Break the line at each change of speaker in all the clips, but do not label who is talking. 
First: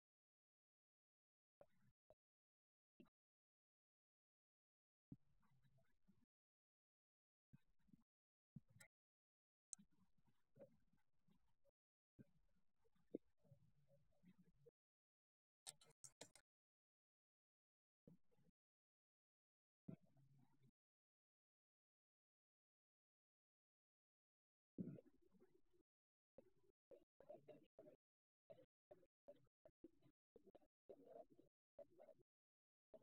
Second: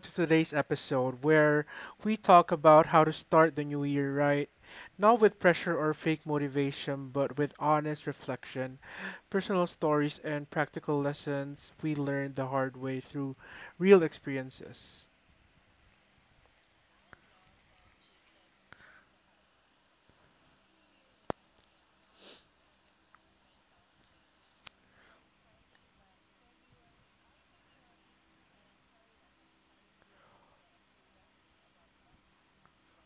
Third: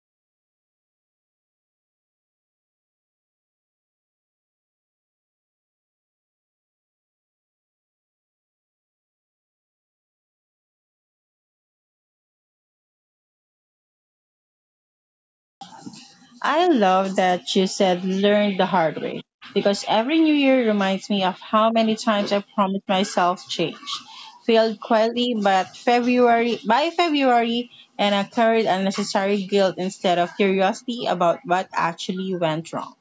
to today's episode where we talk about how to start the new year right, not with pressure or fake motivation, but with honest reflection, personal stories, and practical lessons we learned the hard way through real experiences.
I love that you said learn the hard way because every new year reminds me of how many times I promised myself change. Failed quietly, but February by February, and I carried unnecessary guilt instead of curiosity about what actually went wrong.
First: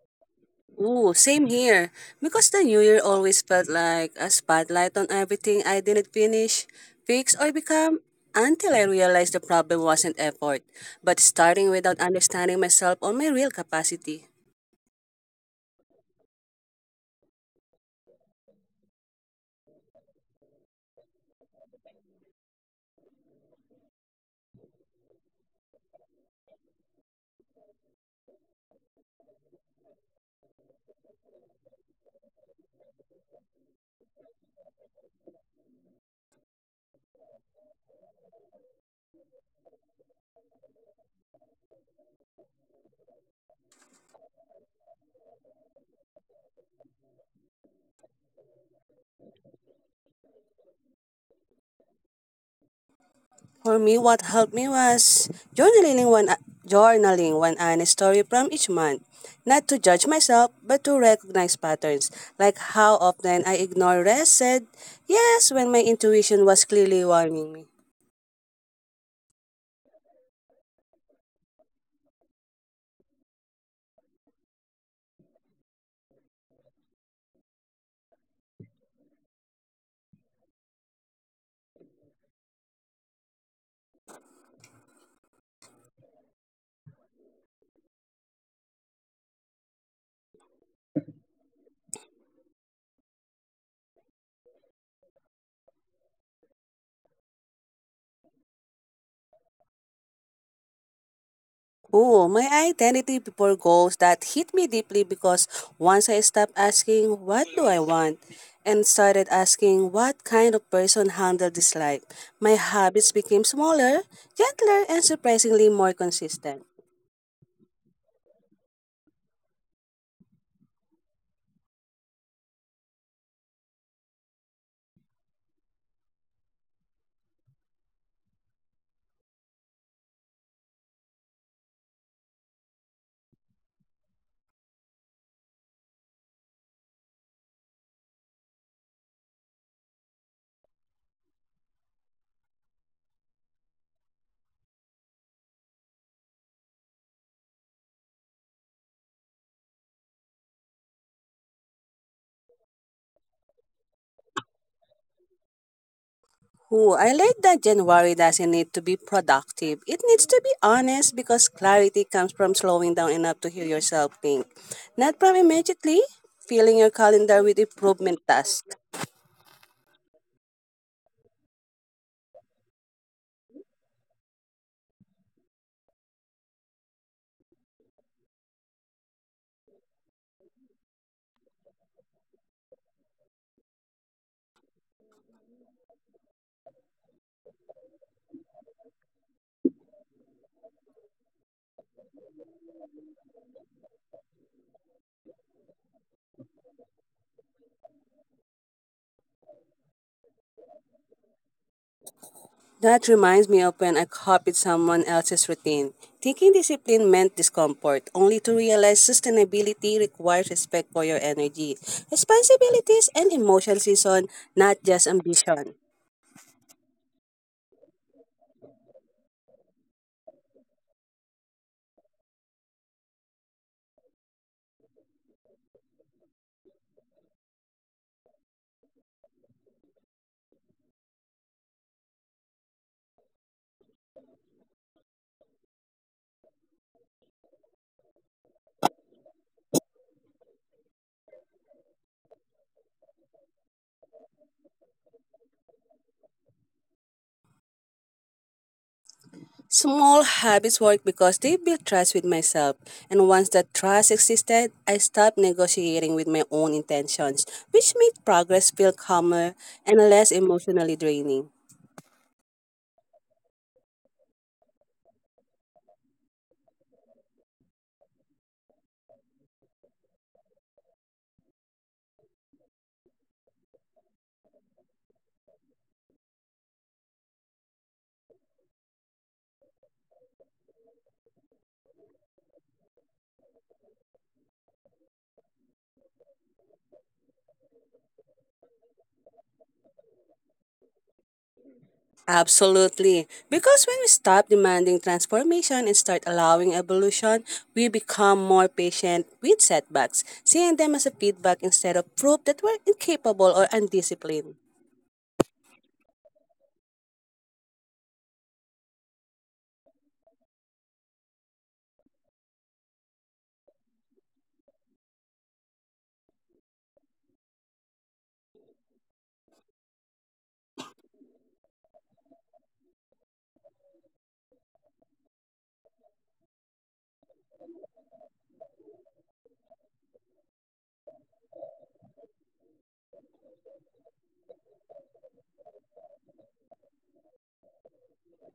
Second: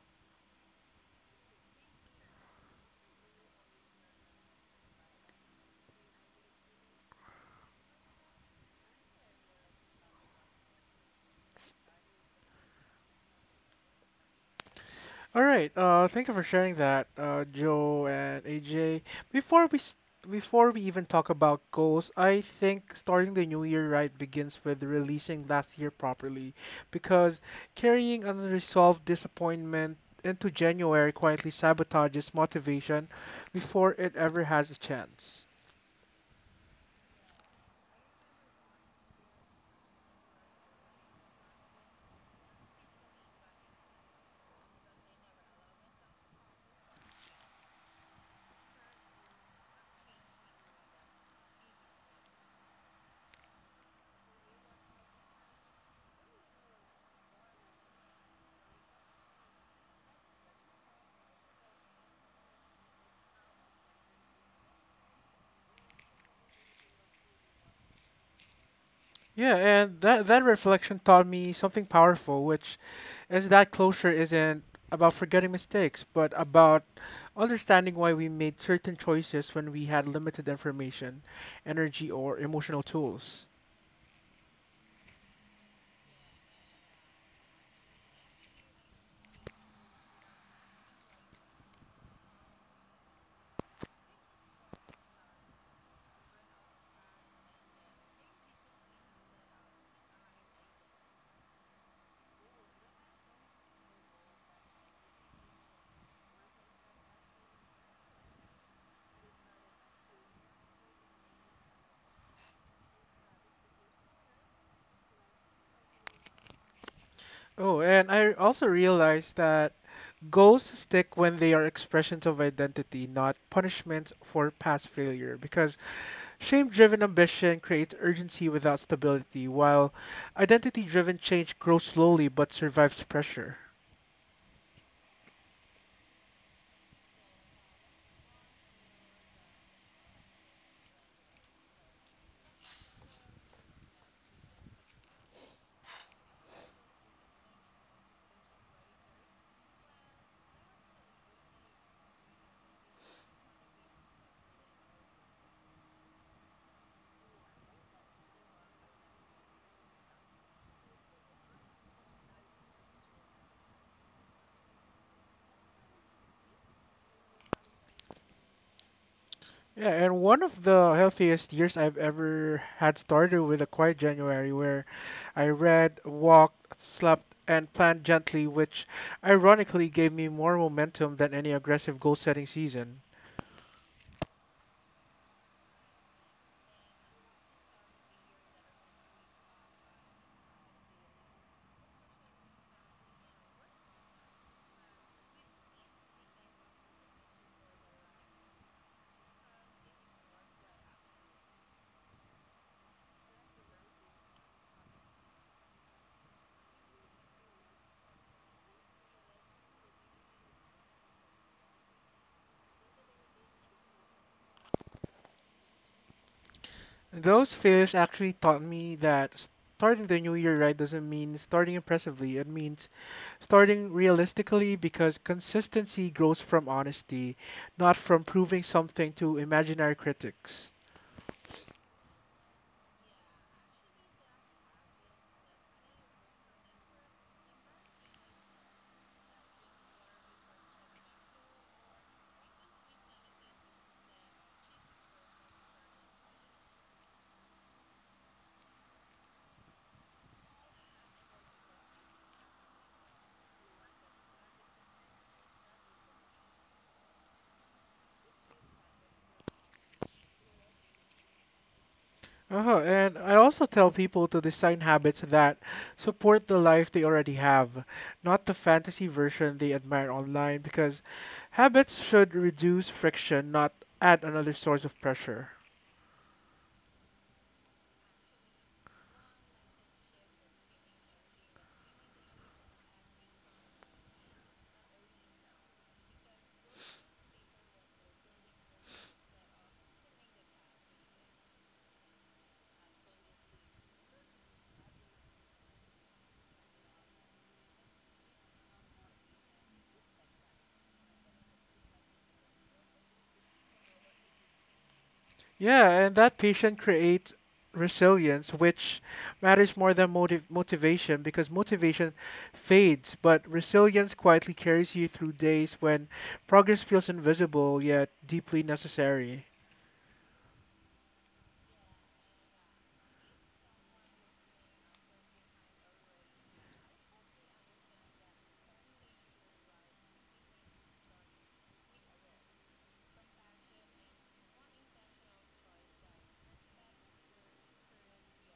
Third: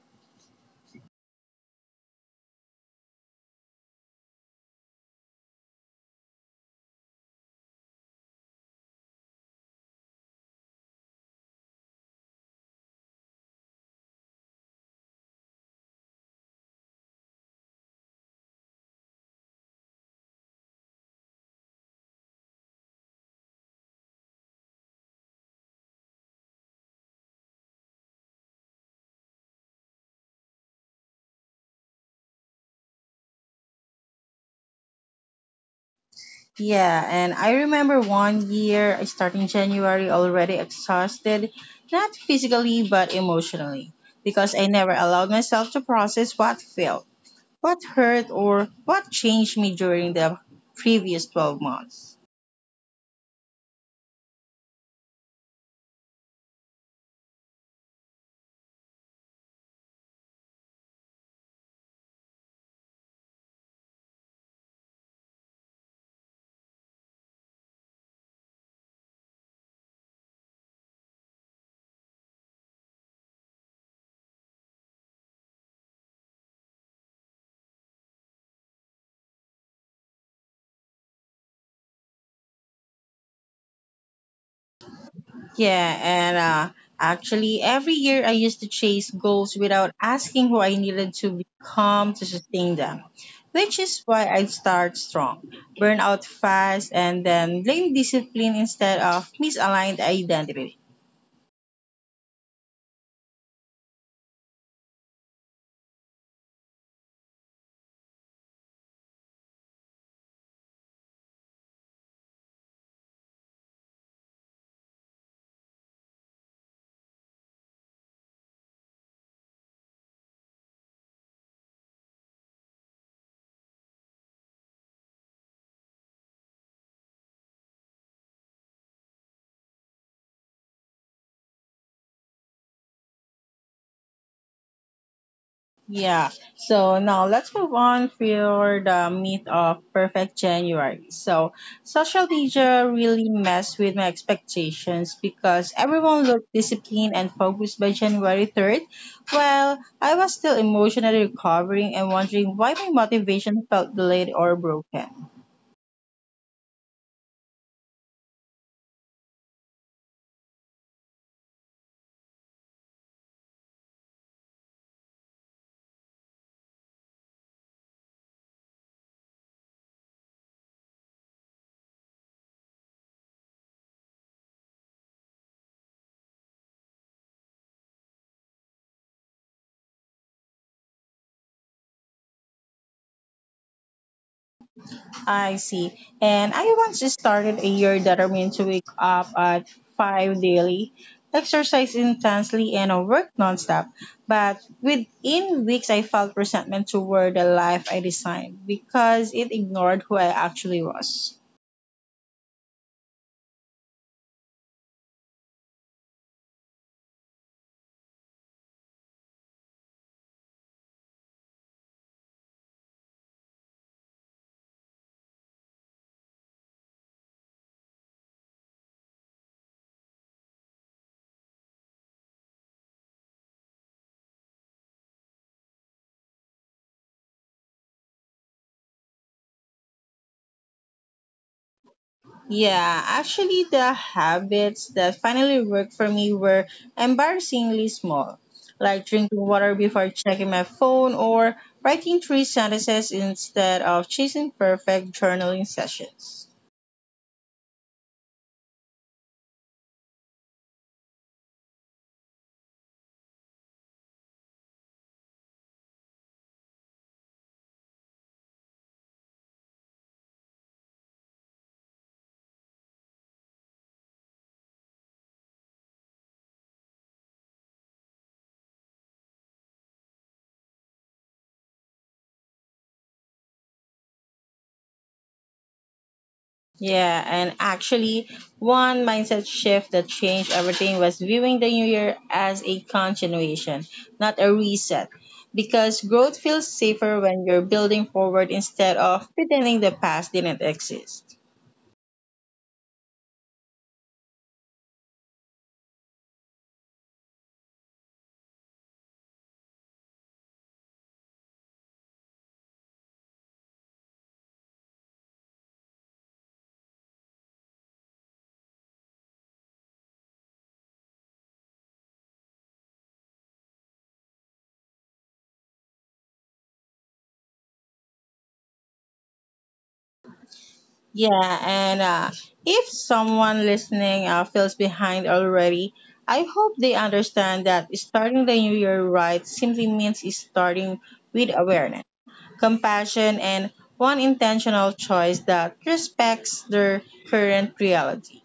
Ooh, same here. Because the new year always felt like a spotlight on everything I didn't finish, fix, or become until I realized the problem wasn't effort, but starting without understanding myself or my real capacity.
All right. Thank you for sharing that, Joe and AJ. Before we s Before we even talk about goals, I think starting the new year right begins with releasing last year properly, because carrying unresolved disappointment into January quietly sabotages motivation before it ever has a chance.
Yeah, and I remember one year I started in January already exhausted, not physically but emotionally, because I never allowed myself to process what failed. What hurt or what changed me during the previous 12 months?
For me, what helped me was journaling one honest story from each month. Not to judge myself, but to recognize patterns, like how often I ignore rest said yes when my intuition was clearly warning me.
Yeah, and that reflection taught me something powerful, which is that closure isn't about forgetting mistakes, but about understanding why we made certain choices when we had limited information, energy, or emotional tools.
Yeah, and actually, every year I used to chase goals without asking who I needed to become to sustain them, which is why I start strong, burn out fast, and then blame discipline instead of misaligned identity.
Oh, my identity before goals that hit me deeply because once I stopped asking, what do I want? And started asking, what kind of person handle this life? My habits became smaller, gentler, and surprisingly more consistent.
Oh, and I also realized that goals stick when they are expressions of identity, not punishments for past failure, because shame driven ambition creates urgency without stability, while identity driven change grows slowly but survives pressure.
Yeah. So now let's move on for the meat of perfect January. So social media really messed with my expectations because everyone looked disciplined and focused by January 3rd, while I was still emotionally recovering and wondering why my motivation felt delayed or broken.
Oh, I like that January doesn't need to be productive. It needs to be honest because clarity comes from slowing down enough to hear yourself think, not from immediately filling your calendar with improvement tasks.
Yeah, and one of the healthiest years I've ever had started with a quiet January where I read, walked, slept, and planned gently, which ironically gave me more momentum than any aggressive goal setting season.
I see. And I once just started a year that I mean to wake up at 5 daily, exercise intensely, and work nonstop. But within weeks, I felt resentment toward the life I designed because it ignored who I actually was.
That reminds me of when I copied someone else's routine, thinking discipline meant discomfort, only to realize sustainability requires respect for your energy, responsibilities, and emotional season, not just ambition.
Those failures actually taught me that starting the new year right doesn't mean starting impressively. It means starting realistically because consistency grows from honesty, not from proving something to imaginary critics.
Yeah, actually, the habits that finally worked for me were embarrassingly small, like drinking water before checking my phone or writing three sentences instead of chasing perfect journaling sessions.
Small habits work because they build trust with myself, and once that trust existed, I stopped negotiating with my own intentions, which made progress feel calmer and less emotionally draining.
Uh-huh. And I also tell people to design habits that support the life they already have, not the fantasy version they admire online, because habits should reduce friction, not add another source of pressure.
Yeah, and actually, one mindset shift that changed everything was viewing the new year as a continuation, not a reset. Because growth feels safer when you're building forward instead of pretending the past didn't exist.
Absolutely. Because when we stop demanding transformation and start allowing evolution, we become more patient with setbacks, seeing them as a feedback instead of proof that we're incapable or undisciplined.
Yeah, and that patient creates resilience, which matters more than motivation because motivation fades, but resilience quietly carries you through days when progress feels invisible yet deeply necessary.
Yeah, and if someone listening feels behind already, I hope they understand that starting the new year right simply means starting with awareness, compassion, and one intentional choice that respects their current reality.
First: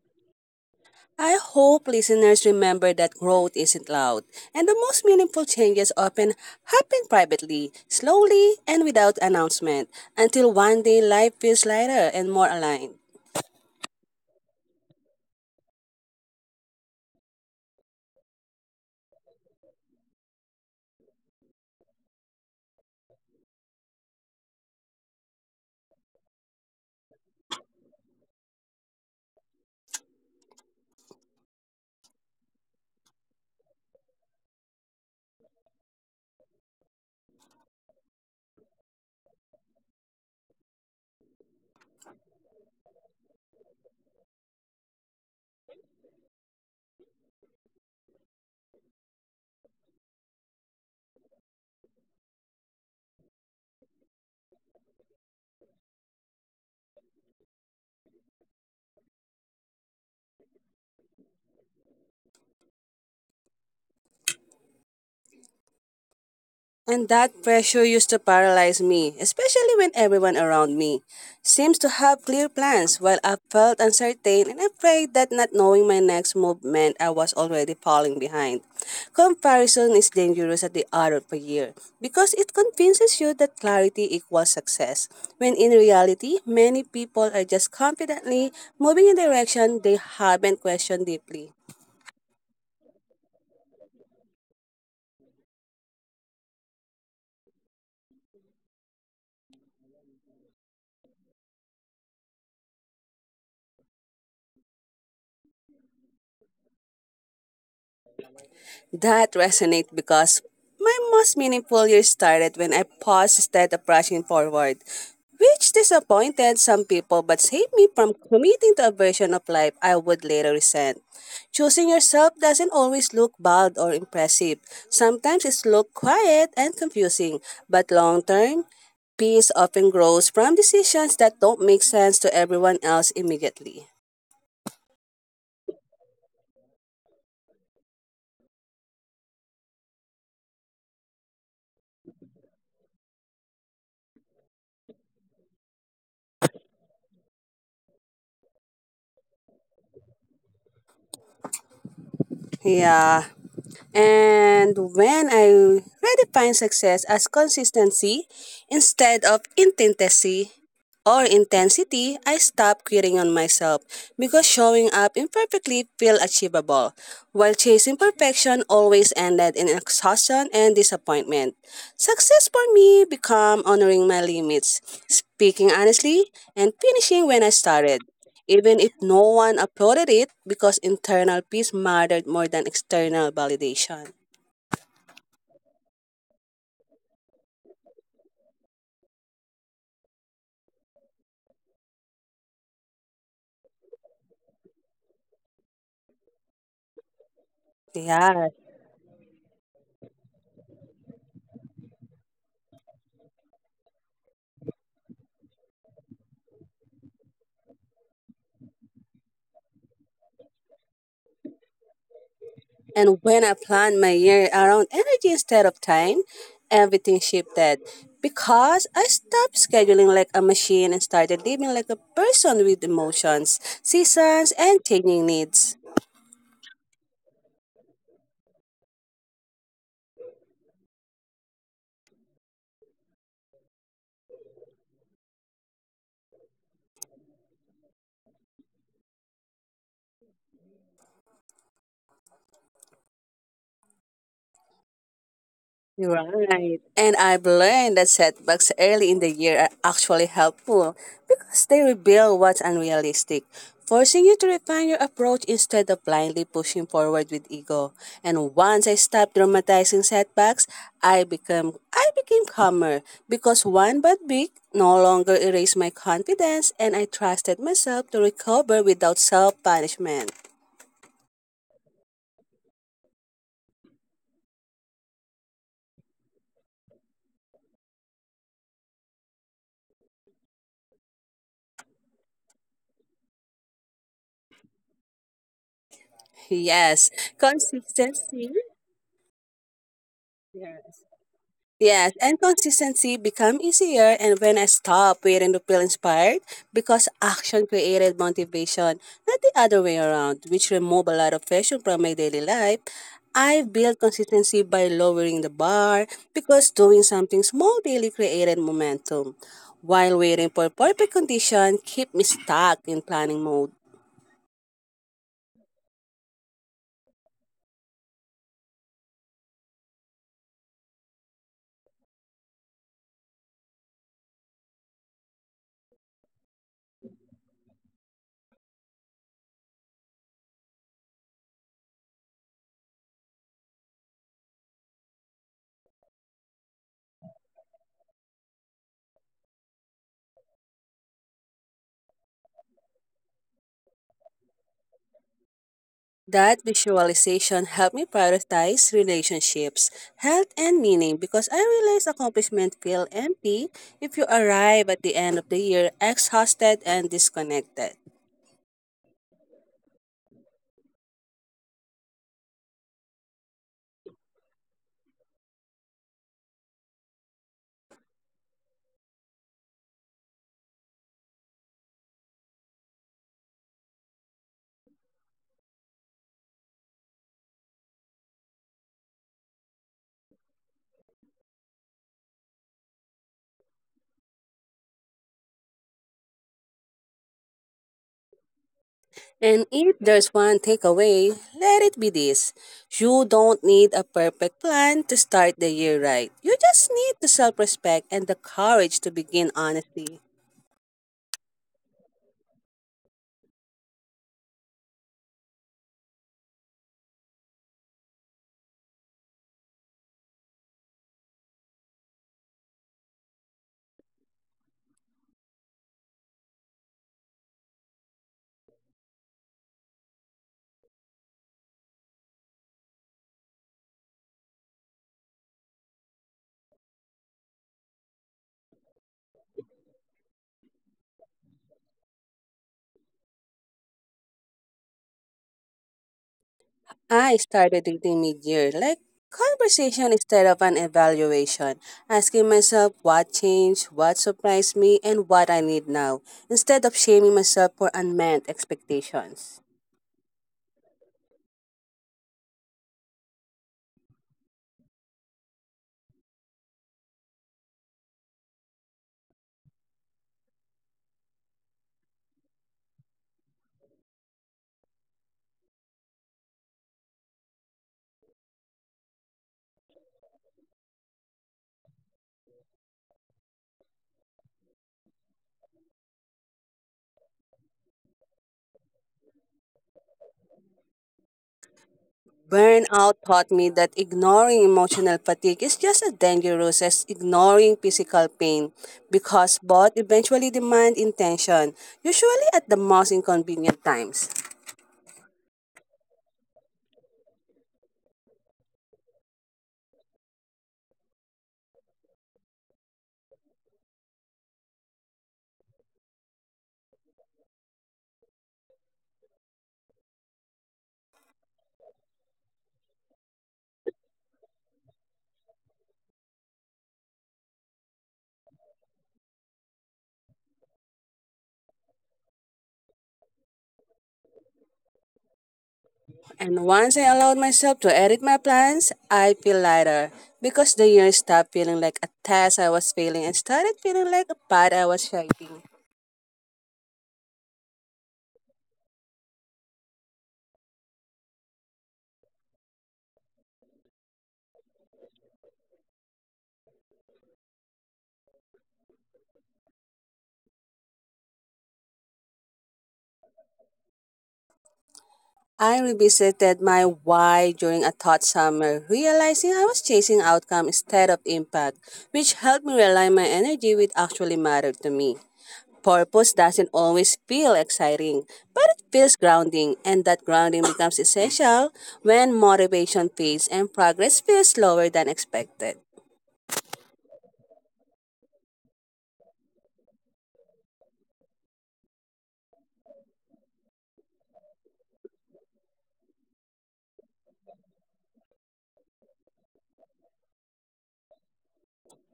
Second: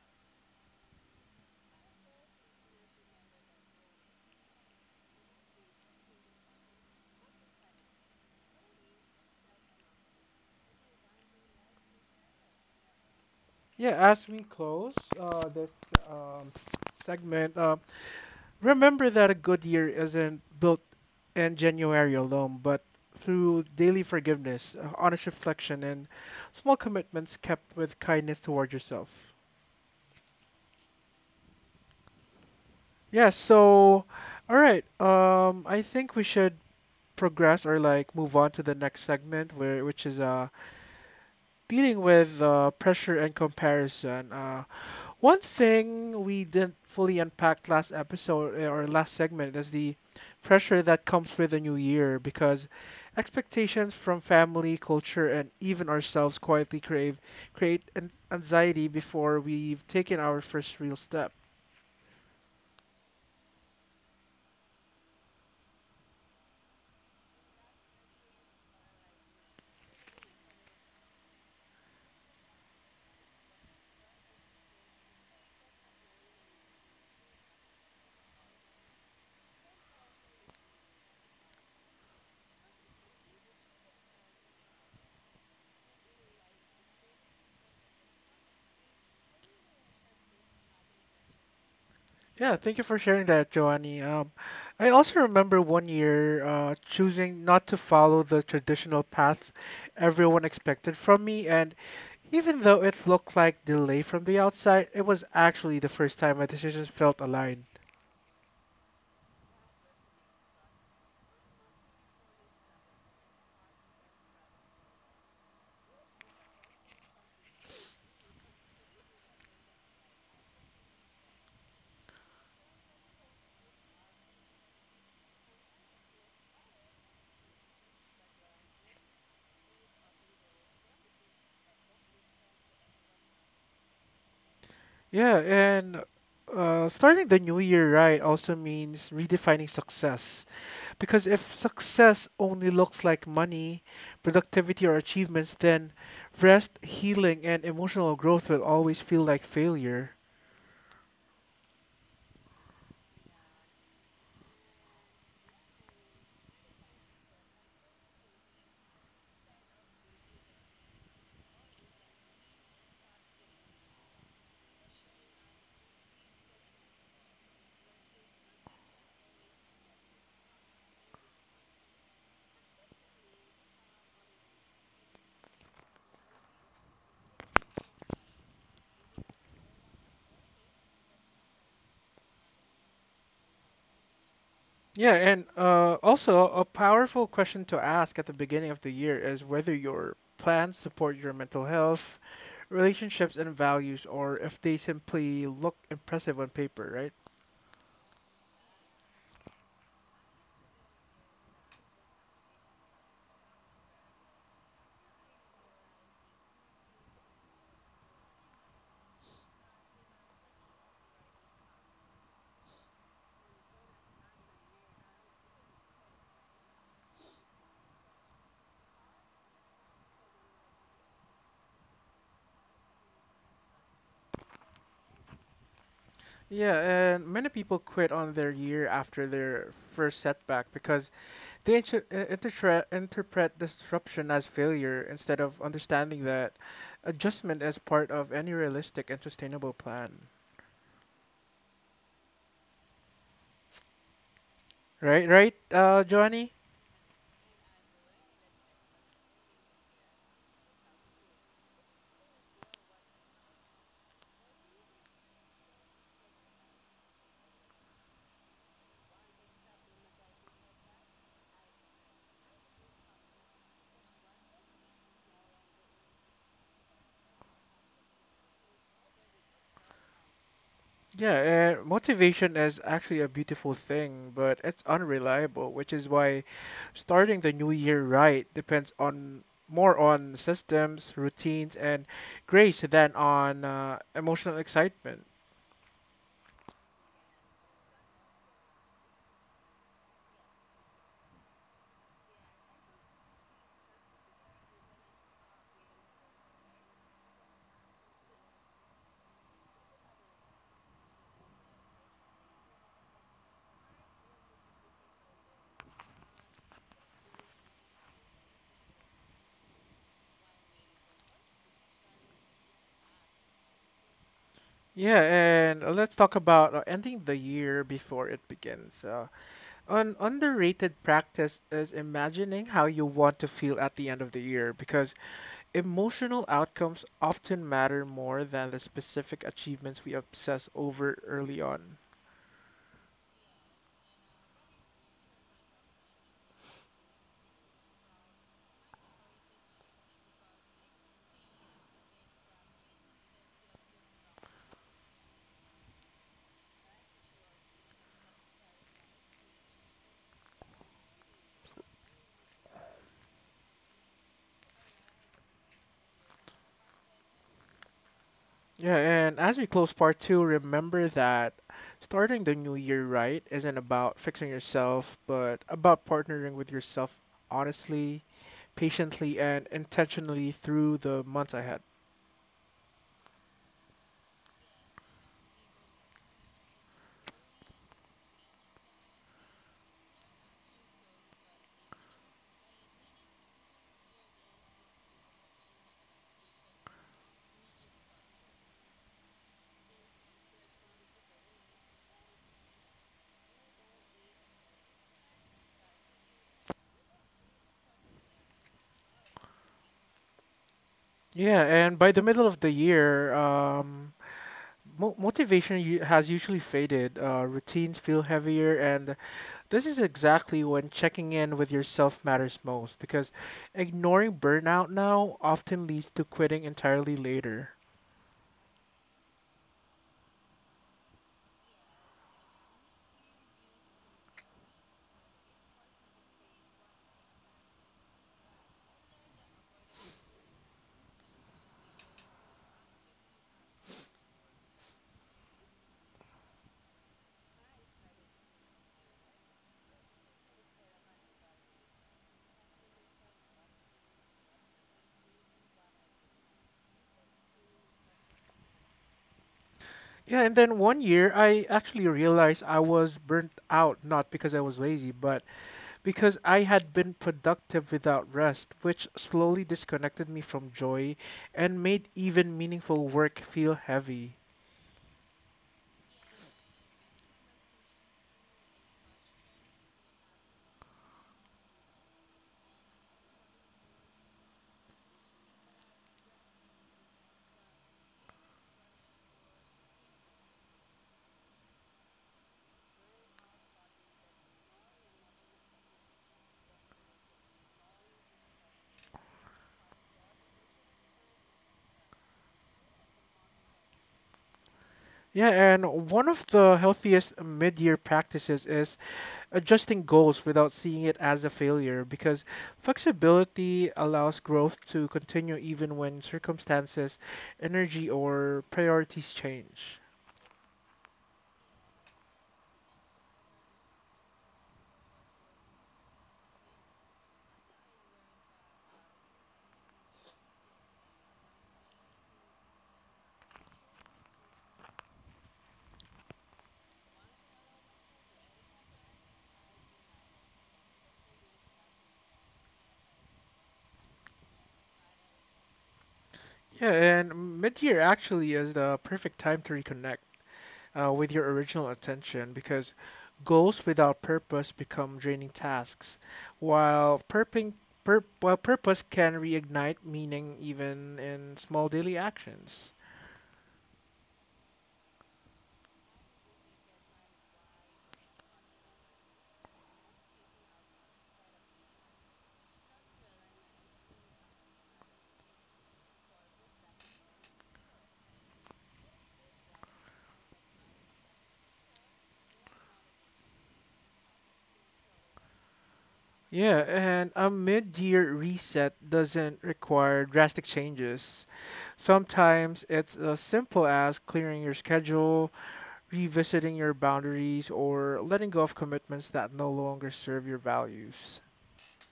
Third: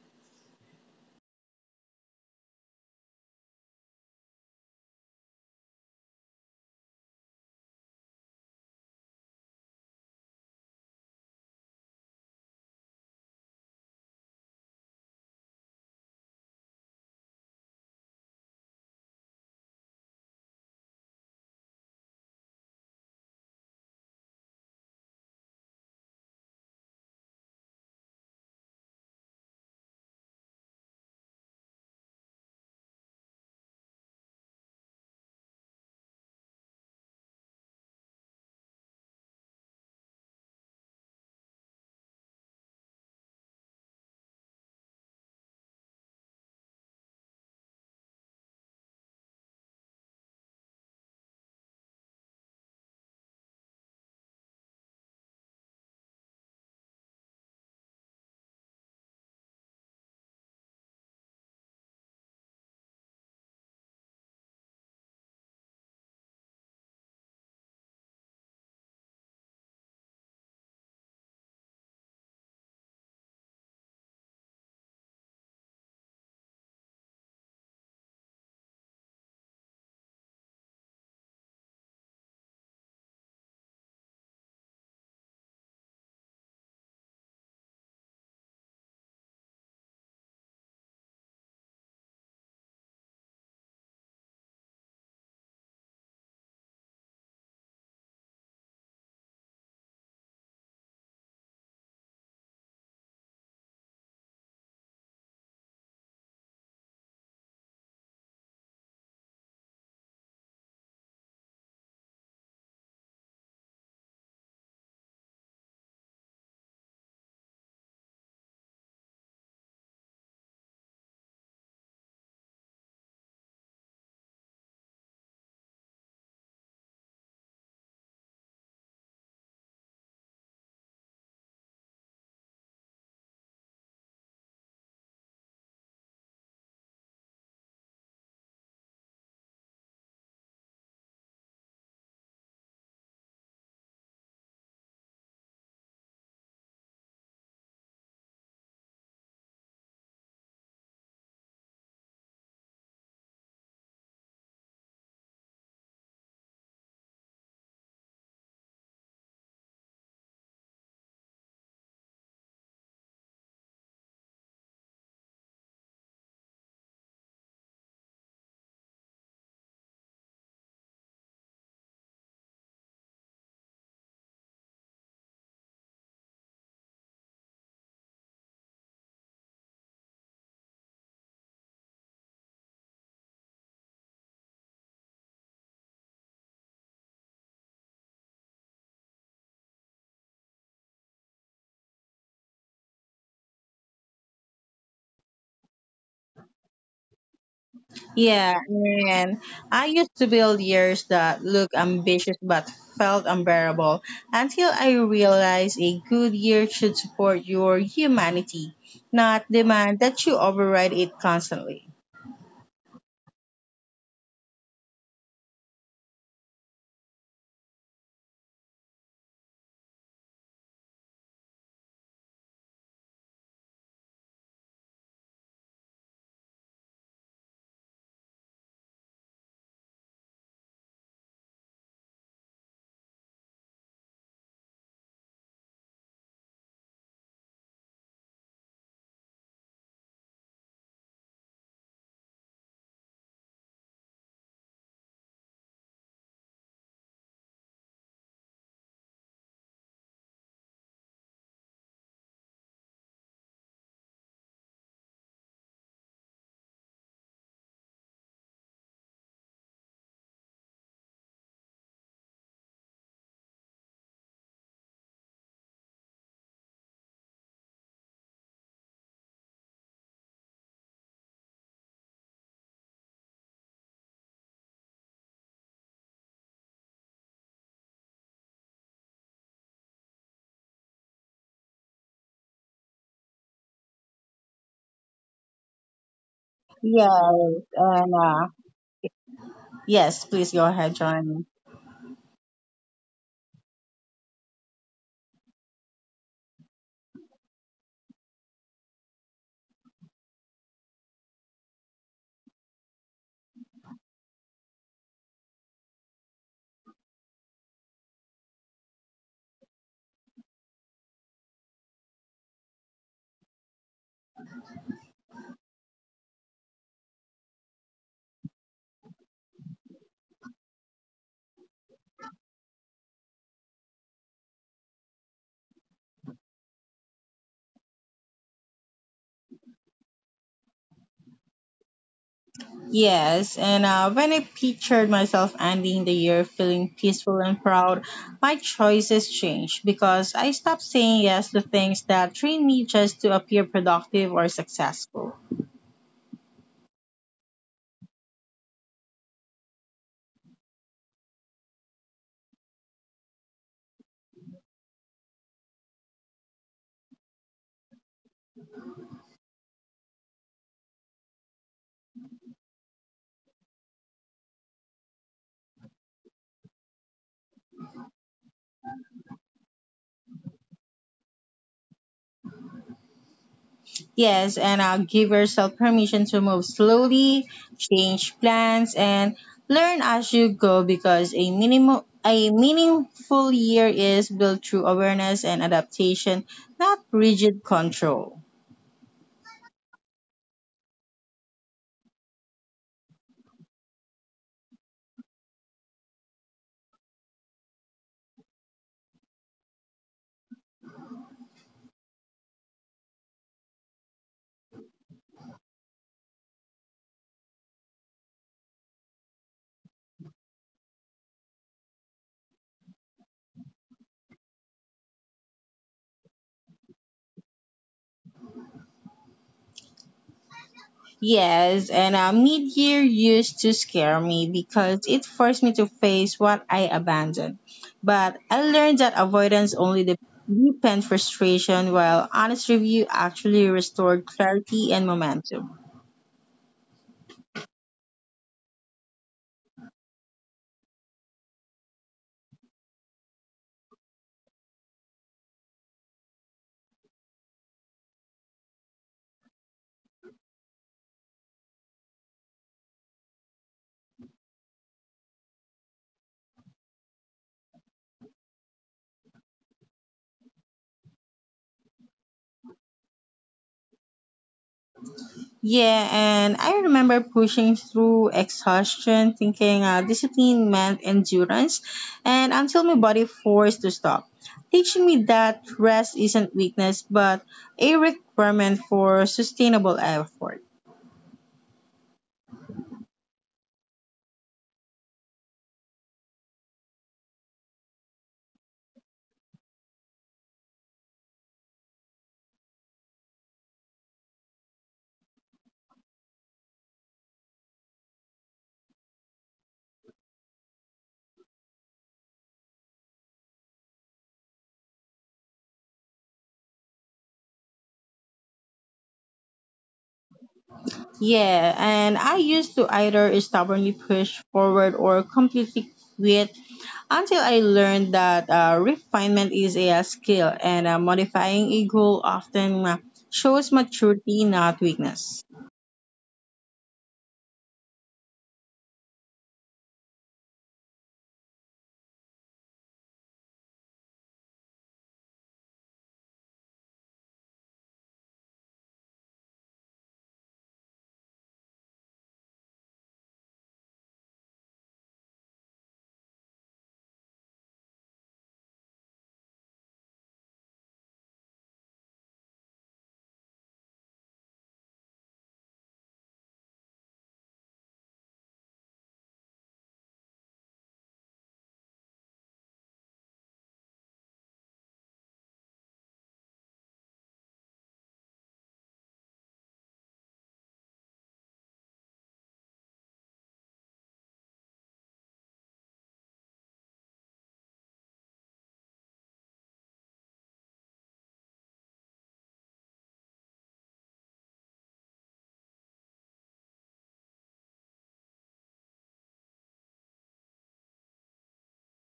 I hope listeners remember that growth isn't loud, and the most meaningful changes often happen privately, slowly, and without announcement, until one day life feels lighter and more aligned.
Yeah, as we close this um, segment, remember that a good year isn't built in January alone, but through daily forgiveness, honest reflection, and small commitments kept with kindness toward yourself. Yeah, so all right. I think we should progress or like move on to the next segment where which is dealing with pressure and comparison. One thing we didn't fully unpack last episode or last segment is the pressure that comes with a new year because expectations from family, culture and even ourselves quietly crave create an anxiety before we've taken our first real step.
And that pressure used to paralyze me, especially when everyone around me seems to have clear plans, while I felt uncertain and afraid that not knowing my next move meant I was already falling behind. Comparison is dangerous at the art of a year because it convinces you that clarity equals success, when in reality, many people are just confidently moving in a direction they haven't questioned deeply.
Yeah, thank you for sharing that, Joanny. I also remember one year choosing not to follow the traditional path everyone expected from me, and even though it looked like delay from the outside, it was actually the first time my decisions felt aligned.
That resonates because my most meaningful year started when I paused instead of rushing forward, which disappointed some people but saved me from committing to a version of life I would later resent. Choosing yourself doesn't always look bold or impressive. Sometimes it looks quiet and confusing, but long term, peace often grows from decisions that don't make sense to everyone else immediately.
Yeah, and starting the new year right also means redefining success. Because if success only looks like money, productivity, or achievements, then rest, healing, and emotional growth will always feel like failure.
Yeah. And when I really define success as consistency instead of intensity or intensity, I stop quitting on myself because showing up imperfectly feel achievable, while chasing perfection always ended in exhaustion and disappointment. Success for me become honoring my limits, speaking honestly, and finishing when I started, even if no one uploaded it, because internal peace mattered more than external validation.
Yeah, and also a powerful question to ask at the beginning of the year is whether your plans support your mental health, relationships, and values, or if they simply look impressive on paper, right?
Yeah.
Yeah, and I used to build years that looked ambitious but felt unbearable until I realized a good year should support your humanity, not demand that you override it constantly.
And when I planned my year around energy instead of time, everything shifted because I stopped scheduling like a machine and started living like a person with emotions, seasons, and changing needs.
Yeah, and many people quit on their year after their first setback because interpret disruption as failure instead of understanding that adjustment as part of any realistic and sustainable plan. Right, right, Johnny?
Right. And I've learned that setbacks early in the year are actually helpful because they reveal what's unrealistic, forcing you to refine your approach instead of blindly pushing forward with ego. And once I stopped dramatizing setbacks, I became calmer because one bad week no longer erased my confidence and I trusted myself to recover without self punishment.
Yeah, motivation is actually a beautiful thing, but it's unreliable, which is why starting the new year right depends on more on systems, routines, and grace than on emotional excitement.
Yes.
Yes, and
Consistency.
yes, please go ahead, Johnny.
Yes, and consistency become easier and when I stop waiting to feel inspired because action created motivation, not the other way around, which remove a lot of pressure from my daily life. I build consistency by lowering the bar because doing something small daily created momentum. While waiting for perfect condition, keep me stuck in planning mode.
Yeah, and let's talk about ending the year before it begins. An underrated practice is imagining how you want to feel at the end of the year because emotional outcomes often matter more than the specific achievements we obsess over early on.
Yes, and when I pictured myself ending the year feeling peaceful and proud, my choices changed because I stopped saying yes to things that train me just to appear productive or successful.
That visualization helped me prioritize relationships, health, and meaning because I realized accomplishment feel empty if you arrive at the end of the year exhausted and disconnected.
Yeah, and as we close part two, remember that starting the new year right isn't about fixing yourself, but about partnering with yourself honestly, patiently, and intentionally through the months ahead.
Yes, and give yourself permission to move slowly, change plans, and learn as you go because a meaningful year is built through awareness and adaptation, not rigid control.
And if there's one takeaway, let it be this. You don't need a perfect plan to start the year right. You just need the self-respect and the courage to begin honestly.
Yeah, and by the middle of the year, motivation has usually faded, routines feel heavier, and this is exactly when checking in with yourself matters most because ignoring burnout now often leads to quitting entirely later.
Yes, and mid-year used to scare me because it forced me to face what I abandoned. But I learned that avoidance only deepened frustration, while honest review actually restored clarity and momentum.
I started dating mid-year, like conversation instead of an evaluation, asking myself what changed, what surprised me, and what I need now, instead of shaming myself for unmet expectations.
Yeah, and then one year I actually realized I was burnt out not because I was lazy, but because I had been productive without rest, which slowly disconnected me from joy and made even meaningful work feel heavy.
Yeah, and I remember pushing through exhaustion, thinking discipline meant endurance, and until my body forced to stop, teaching me that rest isn't weakness but a requirement for sustainable effort.
Burnout taught me that ignoring emotional fatigue is just as dangerous as ignoring physical pain because both eventually demand intention, usually at the most inconvenient times.
Yeah, and one of the healthiest mid-year practices is adjusting goals without seeing it as a failure because flexibility allows growth to continue even when circumstances, energy, or priorities change.
Yeah, and I used to either stubbornly push forward or completely quit until I learned that refinement is a skill and modifying a goal often shows maturity, not weakness.
And once I allowed myself to edit my plans, I feel lighter because the year stopped feeling like a task I was failing and started feeling like a path I was shaping.
Yeah, and mid-year actually is the perfect time to reconnect with your original attention because goals without purpose become draining tasks, while while purpose can reignite meaning even in small daily actions.
I revisited my why during a thought summer, realizing I was chasing outcome instead of impact, which helped me realign my energy with actually mattered to me. Purpose doesn't always feel exciting, but it feels grounding, and that grounding becomes essential when motivation fades and progress feels slower than expected.
Yeah, and a mid-year reset doesn't require drastic changes. Sometimes it's as simple as clearing your schedule, revisiting your boundaries, or letting go of commitments that no longer serve your values.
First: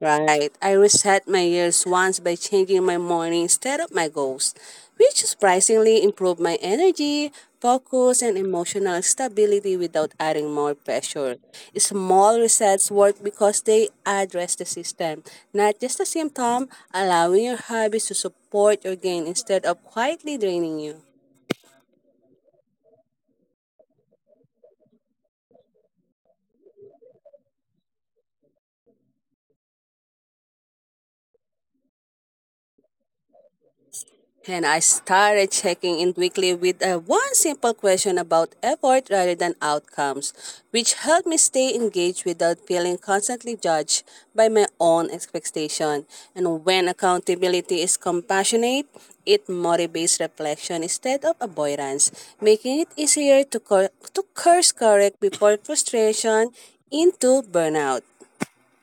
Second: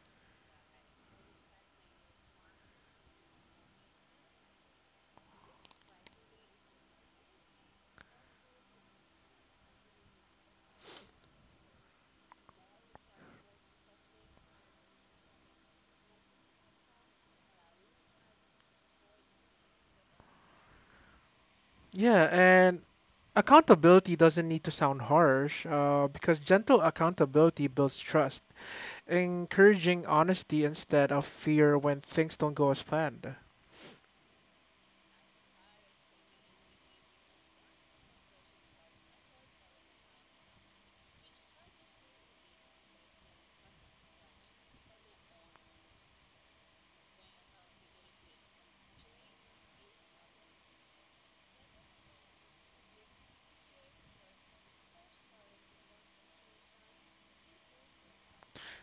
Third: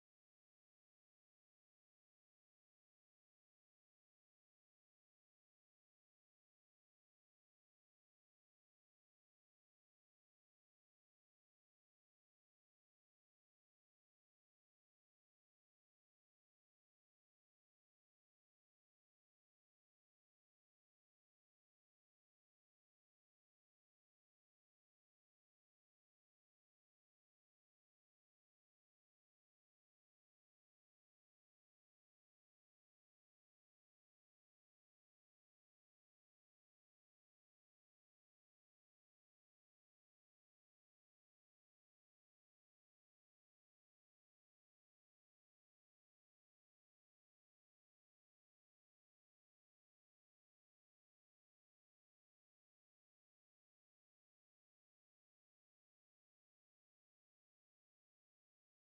Right. I reset my years once by changing my morning instead of my goals, which surprisingly improved my energy, focus, and emotional stability without adding more pressure. Small resets work because they address the system, not just the symptom, allowing your hobbies to support your gain instead of quietly draining you.
Yeah, and accountability doesn't need to sound harsh because gentle accountability builds trust, encouraging honesty instead of fear when things don't go as planned.
And I started checking in weekly with one simple question about effort rather than outcomes, which helped me stay engaged without feeling constantly judged by my own expectation. And when accountability is compassionate, it motivates reflection instead of avoidance, making it easier to course correct before frustration into burnout.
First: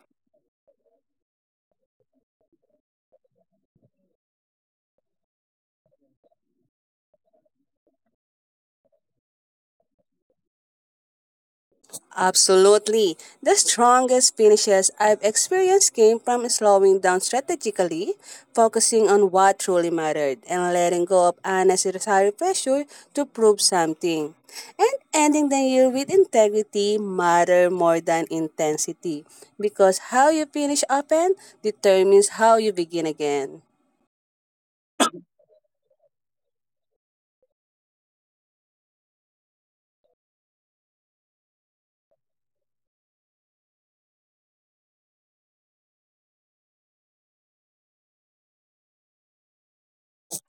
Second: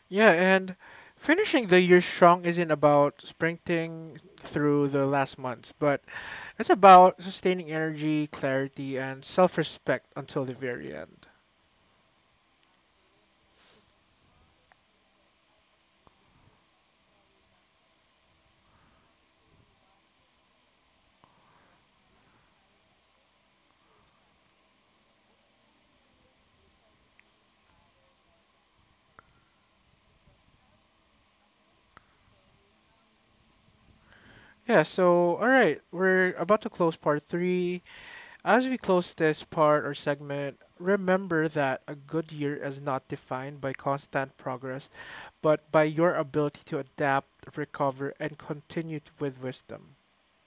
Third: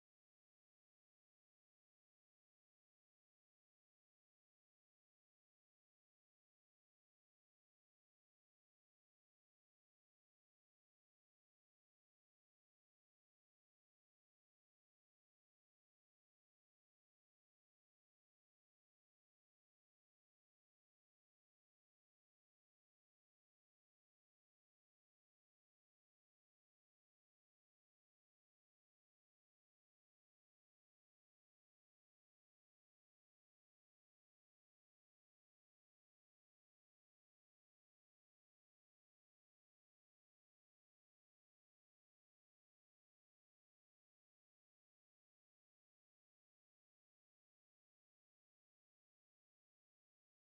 Yeah, and finishing the year strong isn't about sprinting through the last months, but it's about sustaining energy, clarity, and self respect until the very end.
Absolutely. The strongest finishes I've experienced came from slowing down strategically, focusing on what truly mattered, and letting go of unnecessary pressure to prove something. And ending the year with integrity matter more than intensity, because how you finish often determines how you begin again.
Yeah, so, alright, we're about to close part three. As we close this part or segment, remember that a good year is not defined by constant progress, but by your ability to adapt, recover, and continue with wisdom.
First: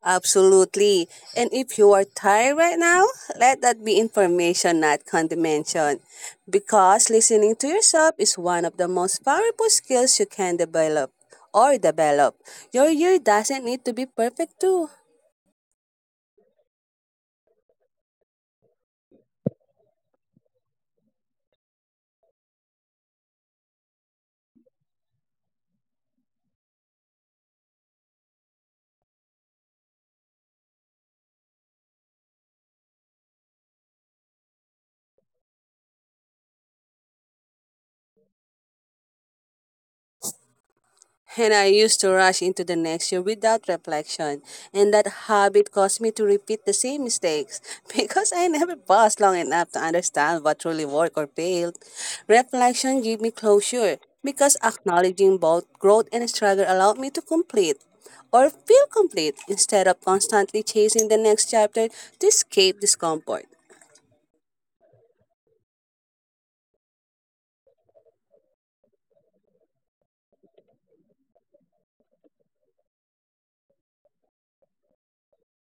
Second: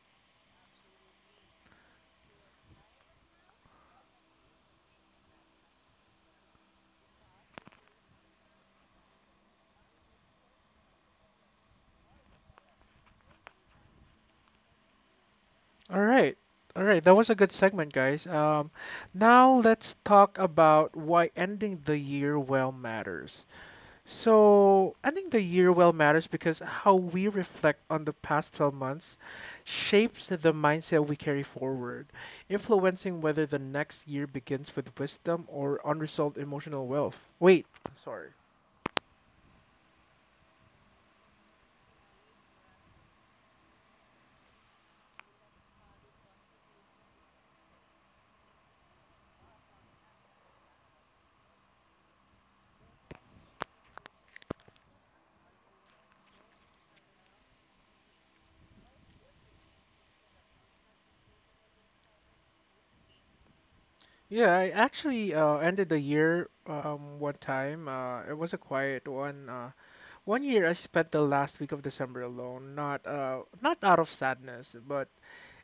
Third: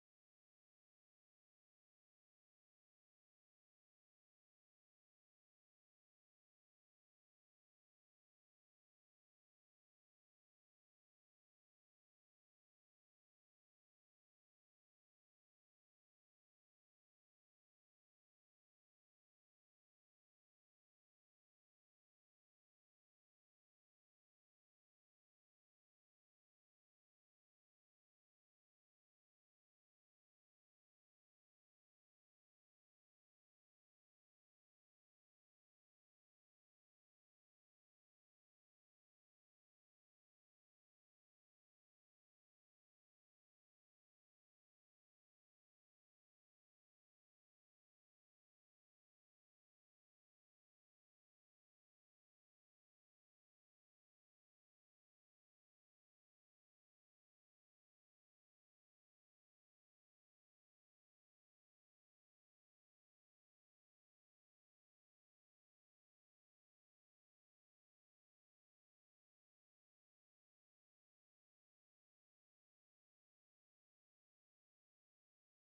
Absolutely. And if you are tired right now, let that be information, not condemnation. Because listening to yourself is one of the most powerful skills you can develop. Your year doesn't need to be perfect too.
All right. All right, that was a good segment, guys. Now let's talk about why ending the year well matters. So I think the year well matters because how we reflect on the past 12 months shapes the mindset we carry forward, influencing whether the next year begins with wisdom or unresolved emotional wealth. Wait, I'm sorry.
And I used to rush into the next year without reflection. And that habit caused me to repeat the same mistakes because I never paused long enough to understand what truly worked or failed. Reflection gave me closure because acknowledging both growth and struggle allowed me to complete or feel complete instead of constantly chasing the next chapter to escape discomfort.
Yeah, I actually ended the year one time. It was a quiet one. One year I spent the last week of December alone, not out of sadness, but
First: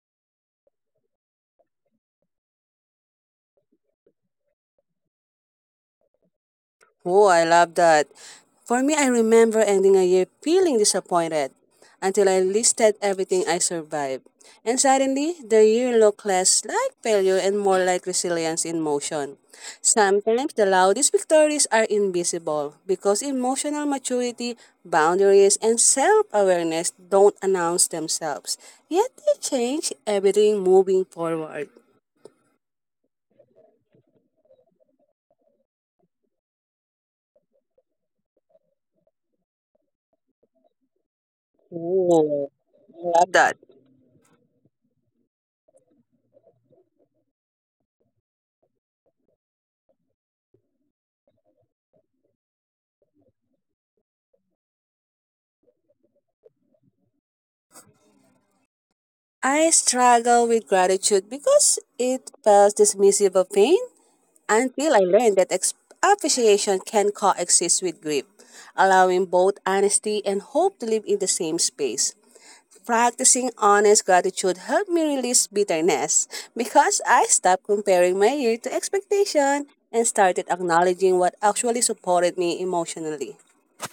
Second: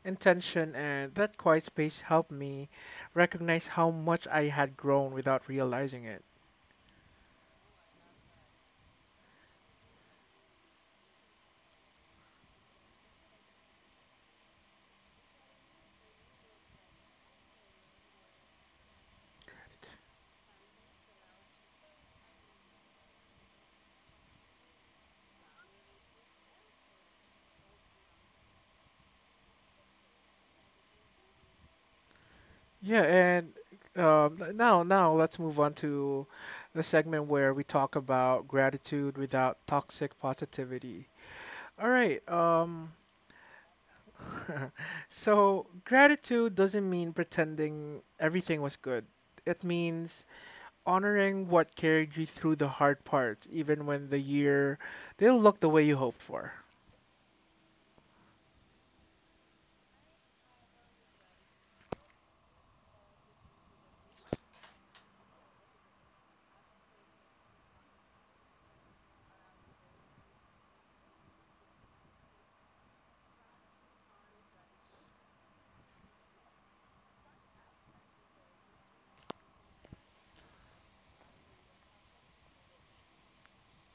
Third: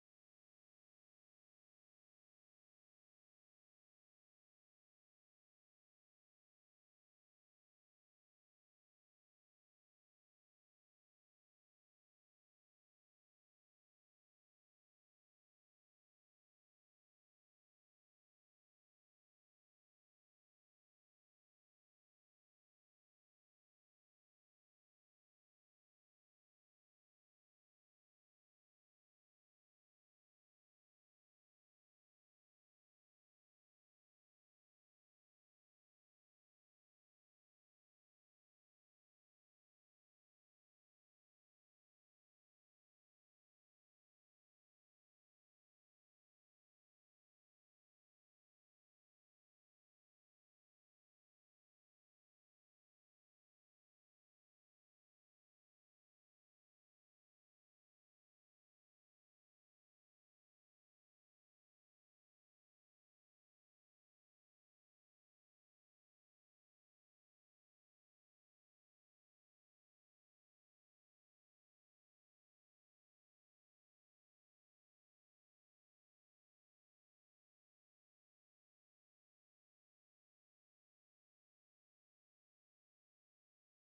intention and that quiet space helped me recognize how much I had grown without realizing it.
Oh, I love that. For me, I remember ending a year feeling disappointed until I listed everything I survived. And suddenly, the year looked less like failure and more like resilience in motion. Sometimes the loudest victories are invisible because emotional maturity, boundaries, and self awareness don't announce themselves. Yet they change everything moving forward.
Yeah, and now let's move on to the segment where we talk about gratitude without toxic positivity. All right,
Oh, I love that.
so gratitude doesn't mean pretending everything was good. It means honoring what carried you through the hard parts, even when the year didn't look the way you hoped for.
I struggle with gratitude because it feels dismissive of pain until I learned that appreciation can coexist with grief, allowing both honesty and hope to live in the same space. Practicing honest gratitude helped me release bitterness because I stopped comparing my year to expectation and started acknowledging what actually supported me emotionally.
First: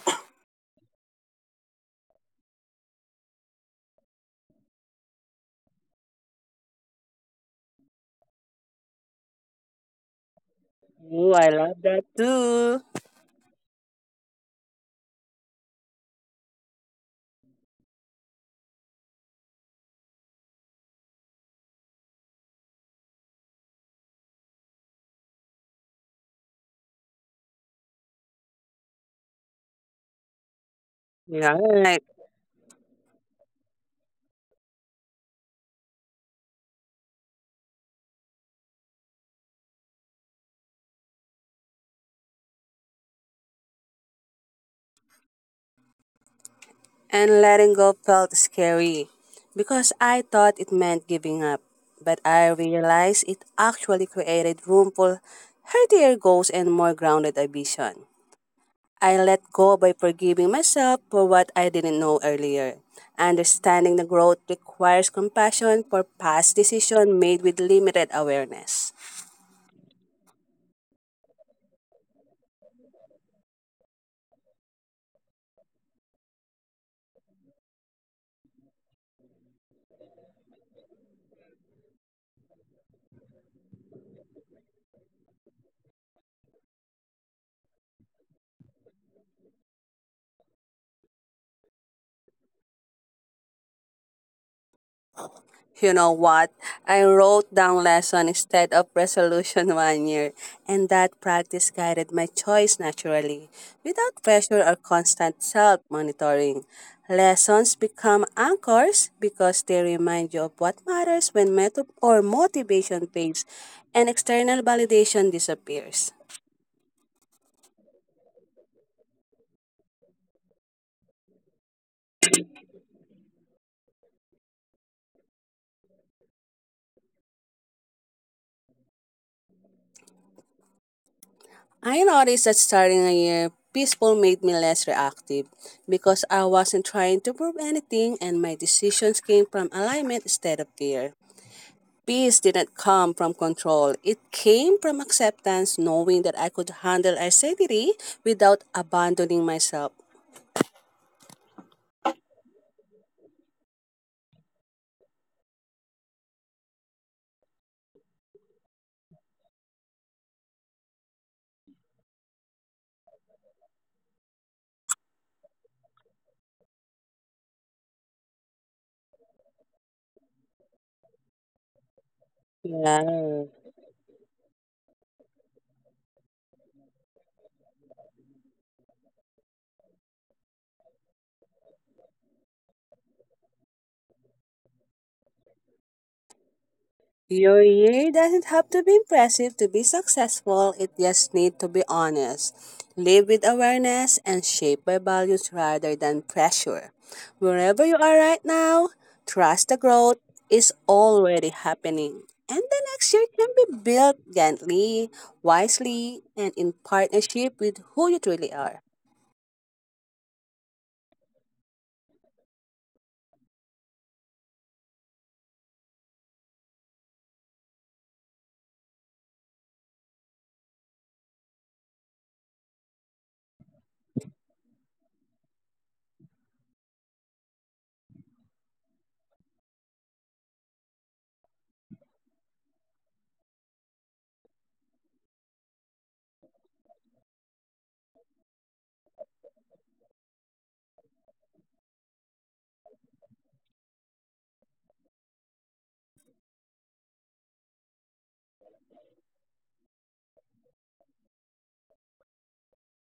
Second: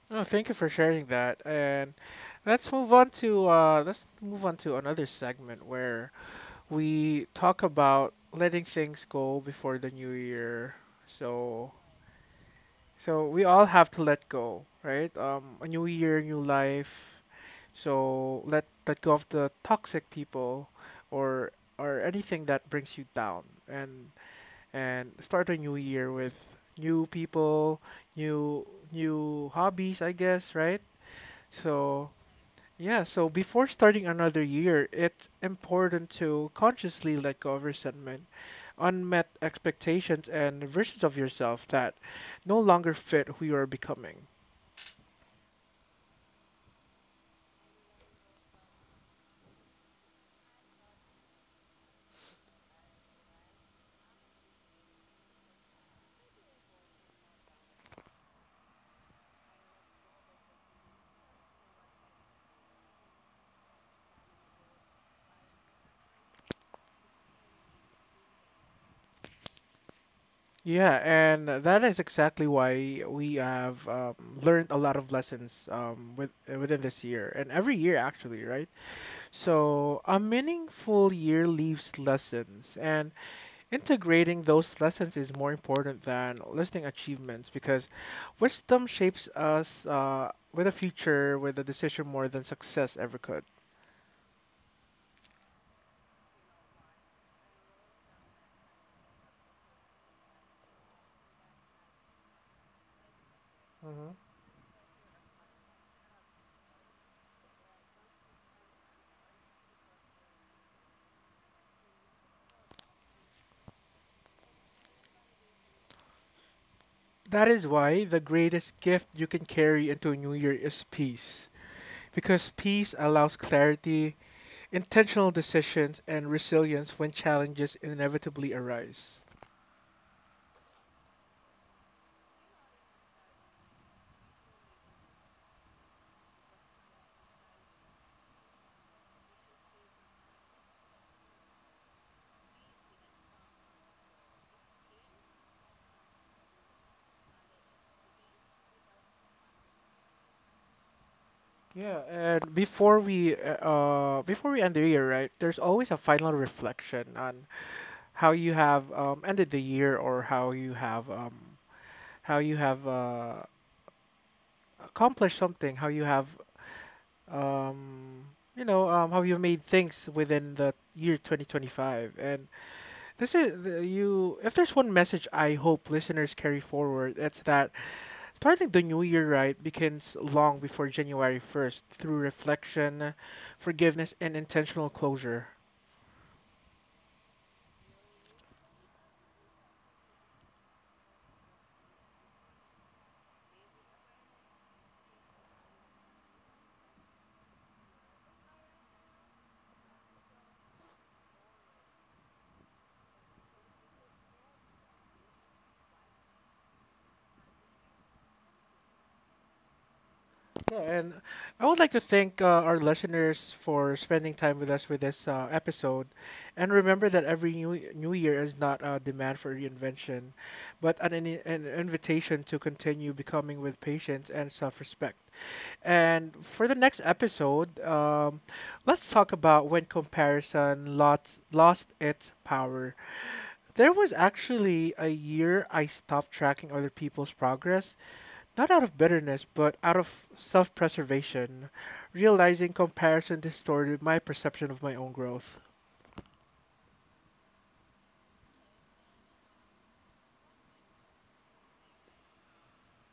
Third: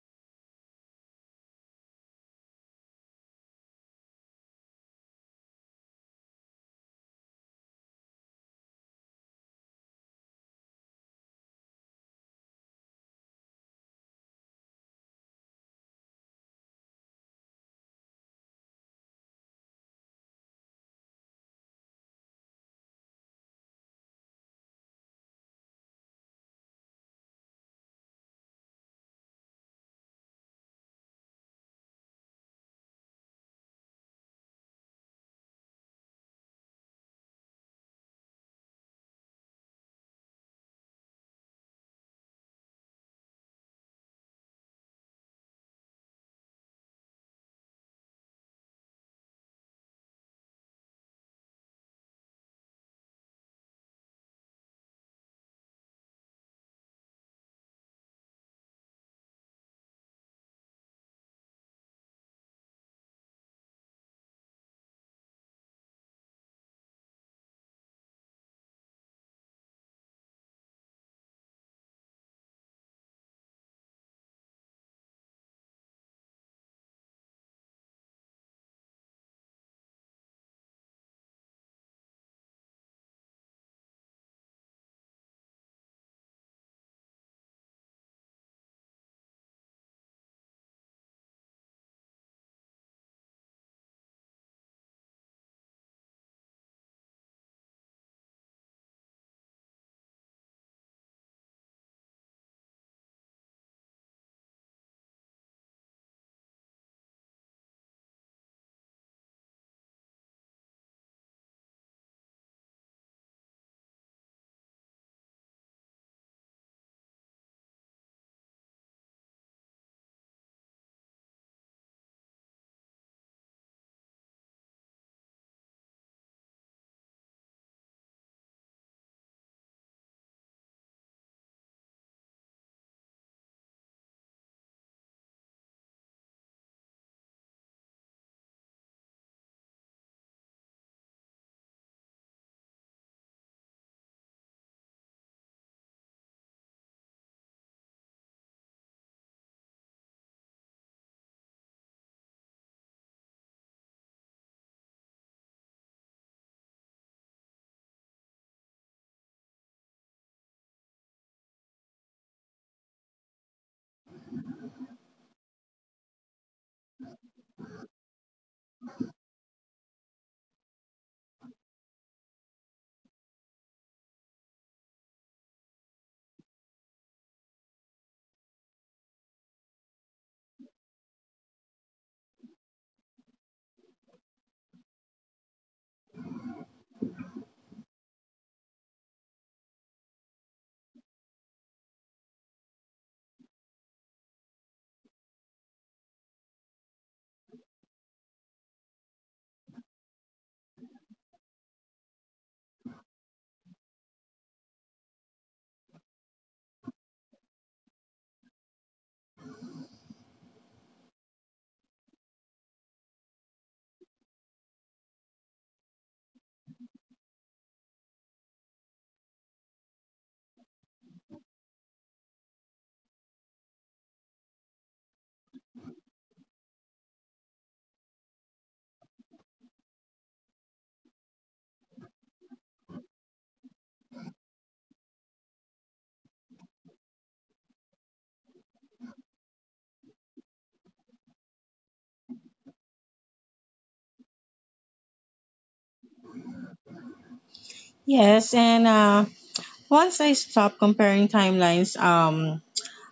Oh, thank you for sharing that. And let's move on to another segment where we talk about letting things go before the new year.
Ooh, I
So
love that too.
so we all have to let go, right? A new year, new life. So let go of the toxic people, or or anything that brings you down, and and start a new year with new people, new new hobbies, I guess, right?
Yeah.
So, yeah, so before starting another year, it's important to consciously let go of resentment, unmet expectations, and versions of yourself that no longer fit who you are becoming.
And letting go felt scary because I thought it meant giving up. But I realized it actually created room for healthier goals and more grounded ambition. I let go by forgiving myself for what I didn't know earlier. Understanding the growth requires compassion for past decisions made with limited awareness.
Yeah, and that is exactly why we have learned a lot of lessons within this year and every year, actually, right? So, a meaningful year leaves lessons, and integrating those lessons is more important than listing achievements because wisdom shapes us with a future, with a decision more than success ever could.
You know what? I wrote down lesson instead of resolution one year, and that practice guided my choice naturally,
Mhm.
without pressure or constant self monitoring. Lessons become anchors because they remind you of what matters when method or motivation fades and external validation disappears.
That is why the greatest gift you can carry into a new year is peace, because peace allows clarity, intentional decisions, and resilience when challenges inevitably arise.
I noticed that starting a year peaceful made me less reactive because I wasn't trying to prove anything and my decisions came from alignment instead of fear. Peace didn't come from control. It came from acceptance, knowing that I could handle anxiety without abandoning myself.
Yeah, and before we end the year, right? There's always a final reflection on how you have ended the year or how you have accomplished something, how you have um how you made things within the year 2025. And this
Yeah.
is the, you if there's one message I hope listeners carry forward, it's that starting the new year right begins long before January 1st through reflection, forgiveness, and intentional closure.
Your year doesn't have to be impressive to be successful. It just needs to be honest. Live with awareness and shape by values rather than pressure. Wherever you are right now, trust the growth is already happening. And the next year can be built gently, wisely, and in partnership with who you truly are.
Yeah, and I would like to thank our listeners for spending time with us with this episode. And remember that every new year is not a demand for reinvention, but an invitation to continue becoming with patience and self respect. And for the next episode, let's talk about when comparison lost its power. There was actually a year I stopped tracking other people's progress, not out of bitterness, but out of self preservation, realizing comparison distorted my perception of my own growth.
Yes, and once I stopped comparing timelines,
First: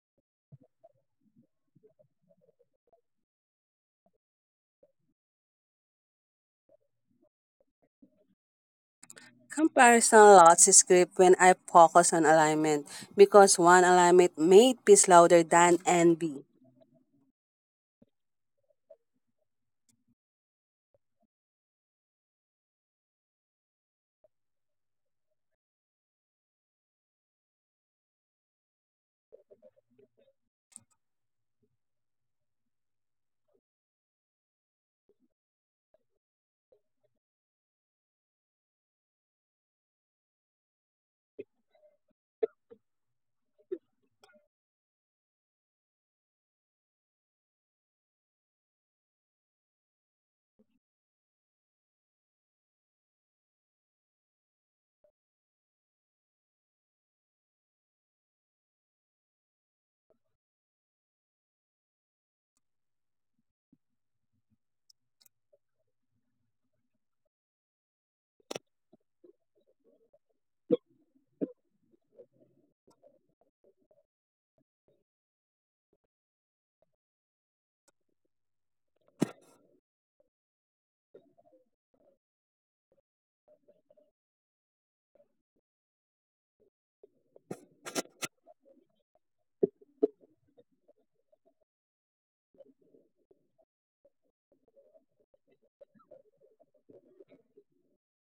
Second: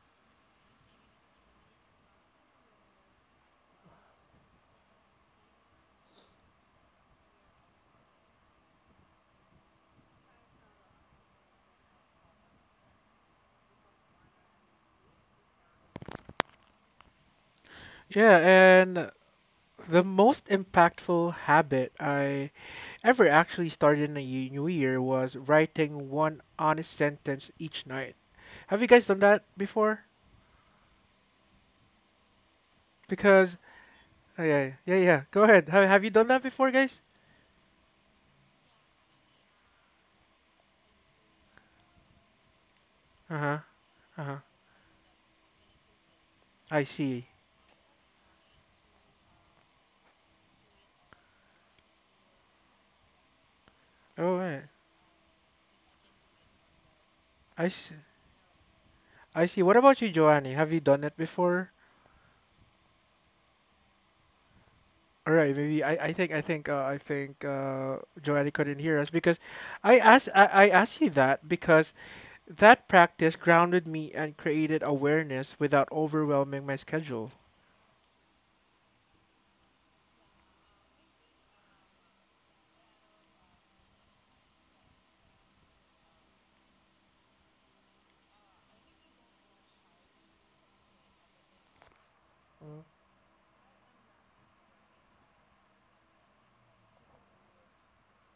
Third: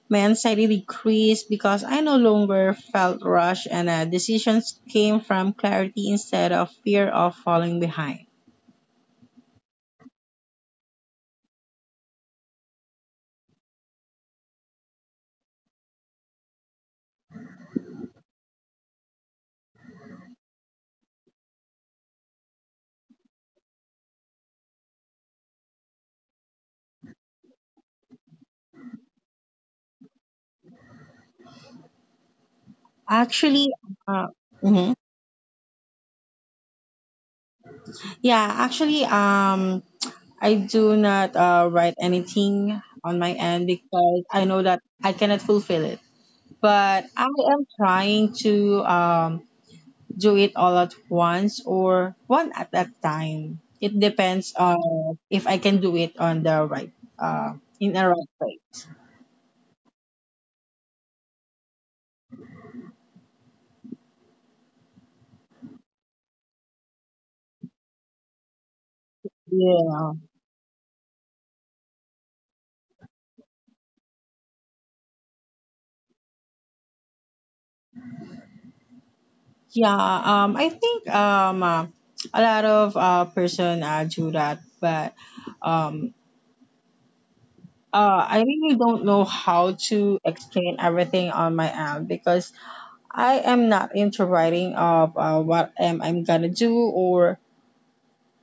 my anxiety decreased because I no longer felt rushed and decisions came from clarity instead of fear of falling behind.
Comparison lots script when I focus on alignment because one alignment made peace louder than envy.
Yeah, and the most impactful habit I ever actually started in a new year was writing one honest sentence each night. Have you guys done that before? Because,
Actually, uh,
oh,
mhm.
yeah, go ahead. Have you done that before, guys?
Yeah, actually, I do not write anything on my
Uh huh,
end because
uh huh.
I know that I cannot fulfill it.
I
But I
see.
am trying to do it all at once or one at a time. It
Oh,
depends
right.
on if I can do it on the right, uh,
I
in
s-
a right place.
I see. What about you, Joanny? Have you done it before? All right, maybe I think Joanny couldn't hear us because
Yeah,
I asked you that because that practice grounded me and created awareness without overwhelming my schedule.
yeah. I think a lot of person do that, but um, I really don't know how to explain everything on my end because I am not into writing of what am I'm gonna do or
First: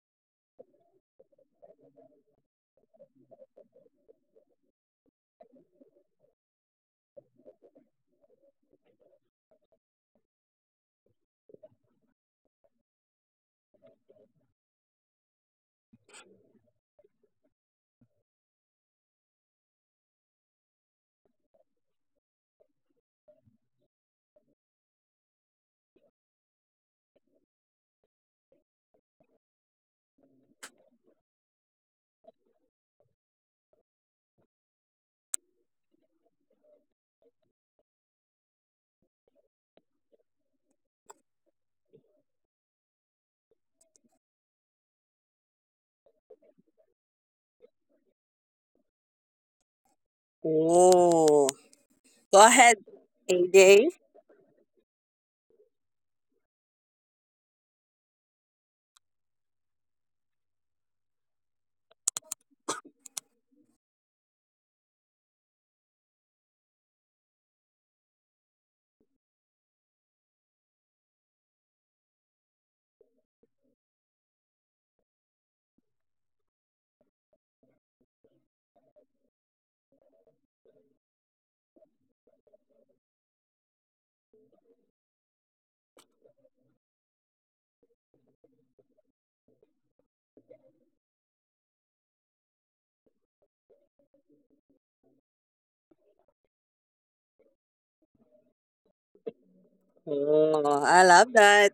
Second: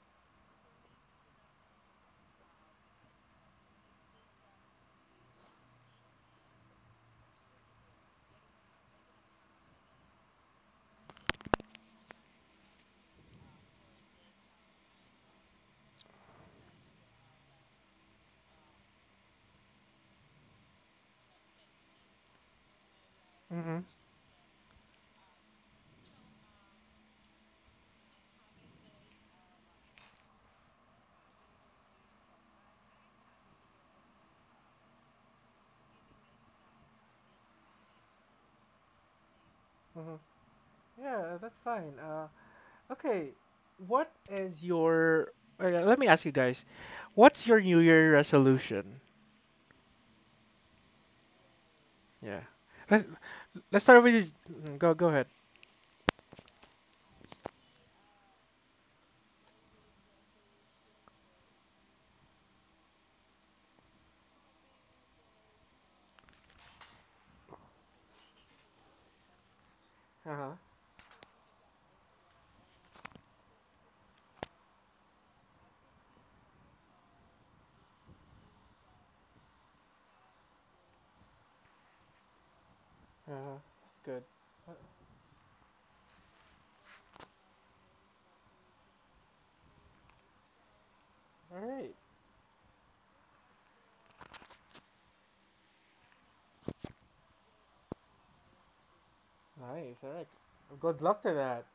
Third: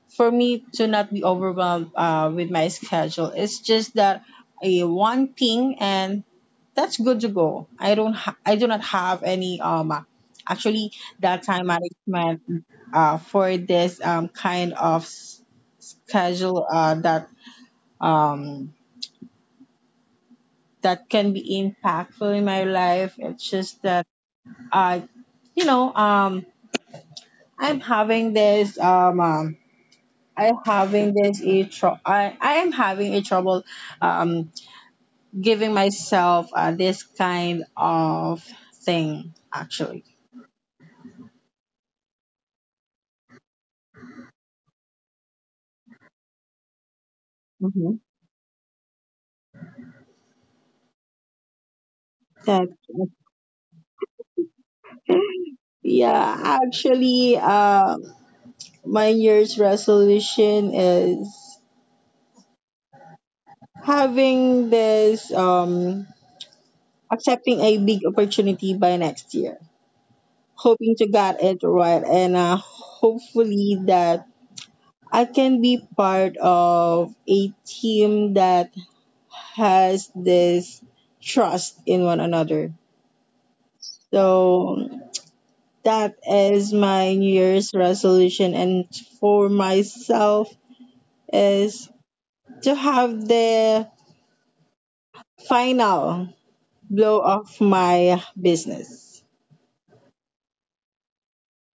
for me to not be overwhelmed with my schedule. It's just that a one ping and that's good to go. I don't ha- I do not have any actually that time management for this kind of schedule that um that can be impactful in my life. It's
Mm-hmm.
just that I, you know, I'm having this I'm having I am having a trouble um giving myself this kind of thing actually.
hmm Yeah, that's fine. Okay, what is your? Let me ask you guys, what's your New
Hmm.
Year resolution?
Oh,
Yeah,
go
That
ahead,
let's
AJ.
let's start with you. Go go ahead.
yeah, actually, my New Year's resolution is having this accepting a big opportunity by next year.
Uh huh.
Hoping to get it right and hopefully that I can be part of a team that has this trust in one another.
Uh huh. That's good. What
So that is my New Year's resolution, and for myself
All
is
right.
to have the final blow of my business.
Nice. All right.
Oh,
Good
I
luck
love
to that.
that.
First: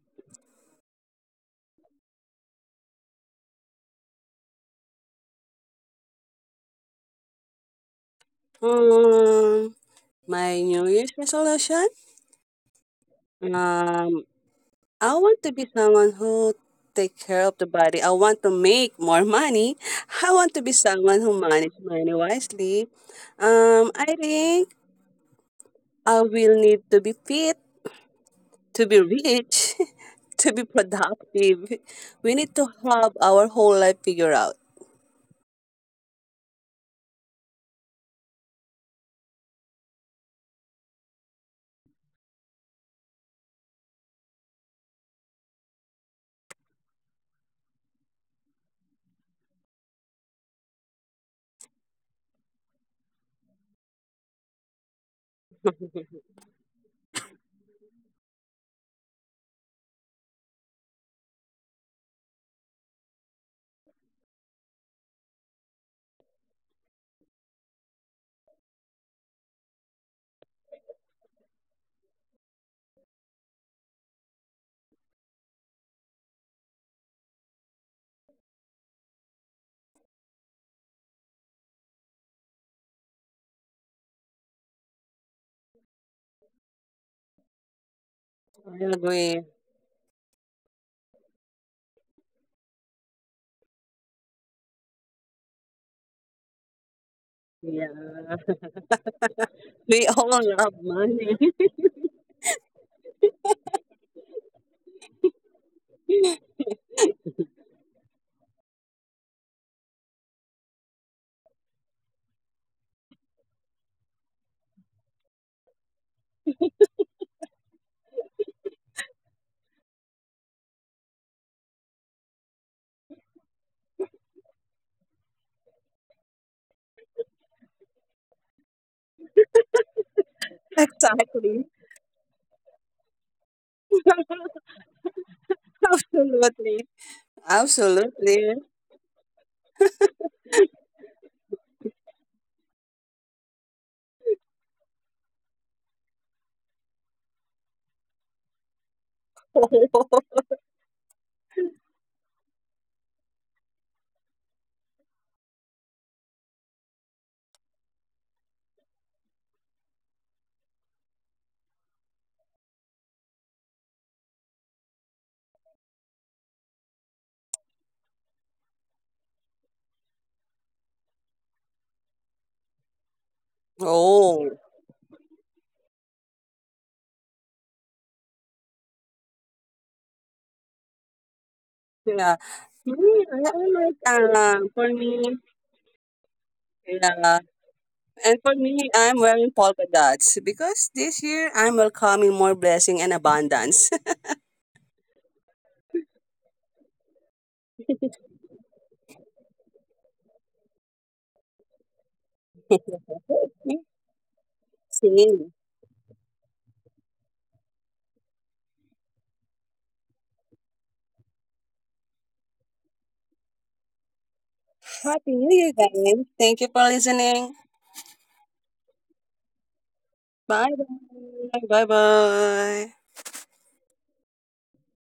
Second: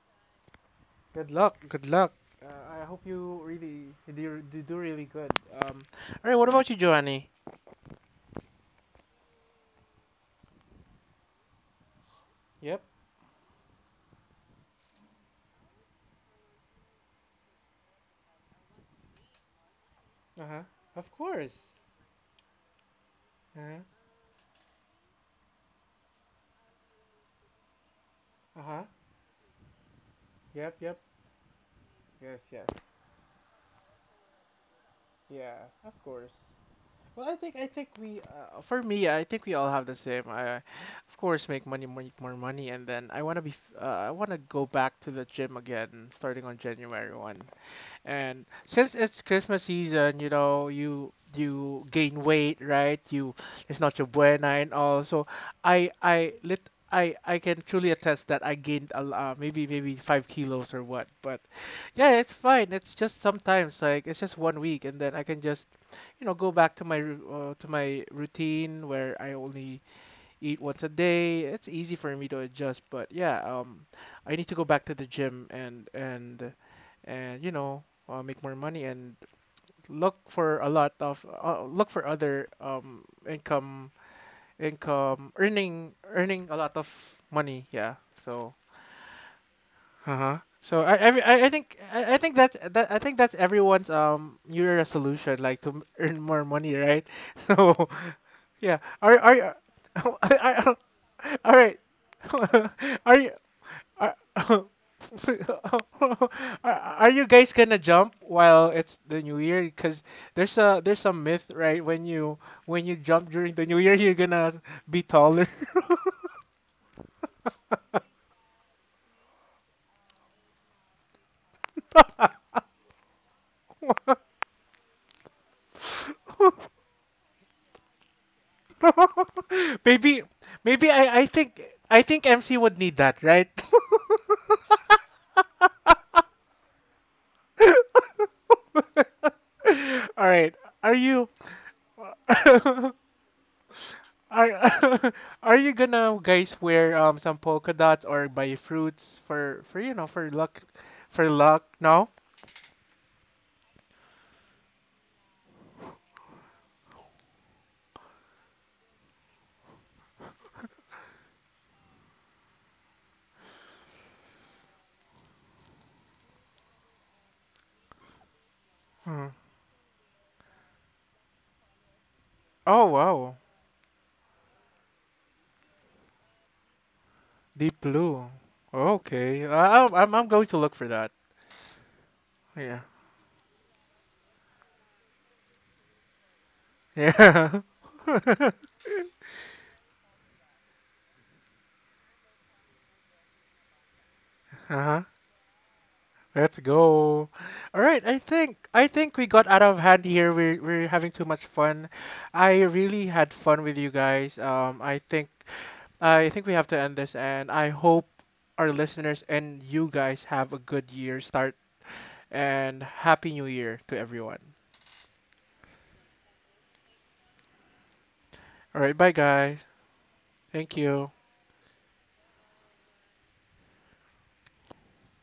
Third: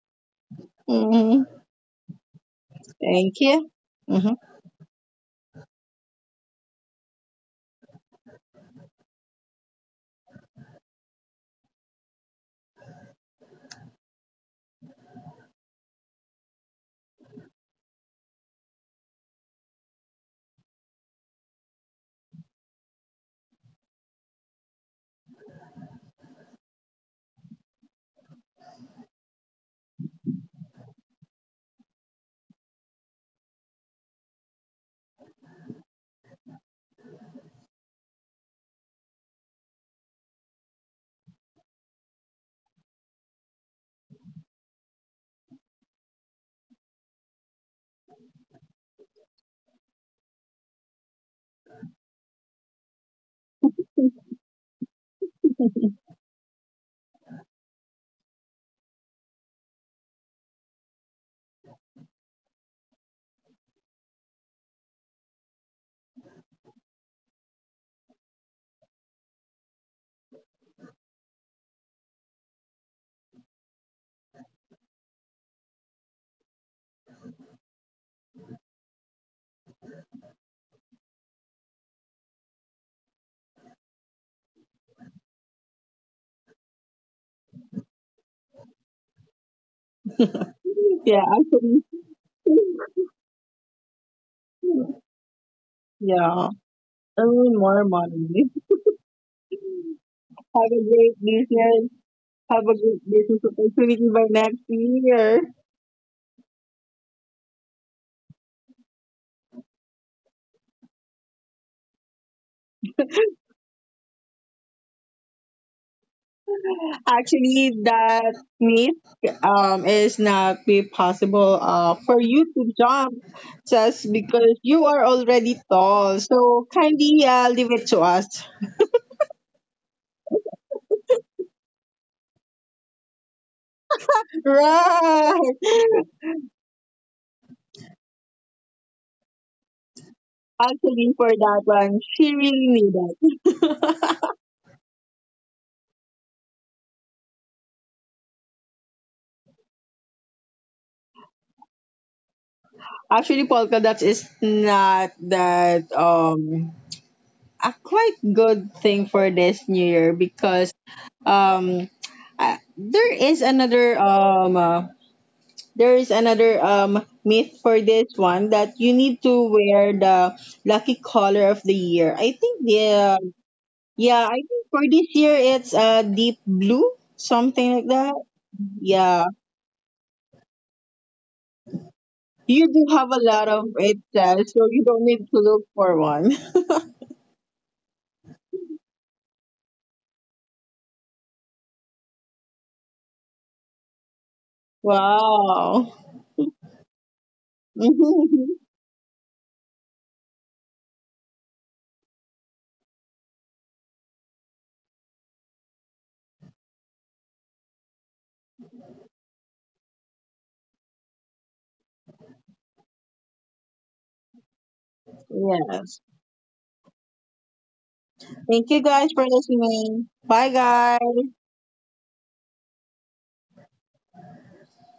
Good
Mhm.
luck. Good luck. I hope
Thank
you
you.
really
Mhm.
you do really good. Um, all right. What about you, Giovanni?
Um, my New Year's resolution.
Yep.
Um, I want to be someone who take care of the body. I want to make more money. I
Uh
want
huh.
to be
Of
someone who manage
course.
money wisely.
Uh
I think I will need to be fit,
huh. Uh huh.
to be rich, to be
Yep. Yep.
productive. We
Yes.
need
Yes.
to have our whole life figured out.
Yeah. Of course. Well, I think we for me I think we all have the same. I, of course, make money, more money, and then I wanna be I wanna go back to the gym again starting on January one. And since it's Christmas season, you know, you gain weight, right? You it's not your buena and all. So I lit I can truly attest that I gained a maybe 5 kilos or what. But yeah, it's fine. It's just sometimes like it's just one week, and then I can just you know go back to my to my routine where I only eat once a day. It's easy for me to adjust, but yeah, I need to go back to the gym and you know make more money and look for a lot of look for other income earning a lot of money. Yeah, so
I agree.
uh-huh. So I every
Yeah, actually.
I think that's that I think that's everyone's New Year resolution like to earn more
Yeah.
money, right?
Earn more
So
Yeah.
money.
yeah. Are you
We all
I, I,
Have
love
a great
money.
all right.
business. Have a great
Are you
business opportunity
are,
by next year.
are are you guys gonna jump while it's the new year? Because there's some myth, right? When you jump during the new year, you're gonna be taller.
Actually, that meet is not be possible for you to jump just because you are already tall. So kindly leave it to us.
Maybe maybe I I think
Exactly.
I think MC would need that, right?
Right.
Absolutely. Absolutely.
All right. Are
Actually, for
you
that one, she really needed.
are are you gonna guys wear some polka dots or buy fruits for you know for luck? No.
Actually, polka dots is not that a quite good thing for this new year because um uh, there is another um uh, there is another myth for this one that you need
Hmm.
to wear the lucky color of the year. I think
Oh
the
wow,
Yeah, I
Oh.
think for this year it's deep blue,
deep
something like that.
blue.
Yeah.
Okay, I'm going to look for that.
Yeah.
You
Yeah.
do have a
Me,
lot of it,
I like,
so you
for
don't need
me,
to look for one.
yeah.
Yeah.
And for me, I'm wearing polka dots because this year I'm welcoming more blessing and abundance.
uh huh.
Wow.
Let's go. All right, I think we got out of hand here. We're having too much fun. I really had fun with you guys.
Same.
I think we have to end this, and I hope our listeners and you guys have a good year start and happy new year to everyone.
Happy New Year,
Yes.
guys. Thank you for listening.
Thank
All
you
right, bye
guys for
guys.
listening. Bye,
Bye
Thank you.
guys.
bye. Bye bye.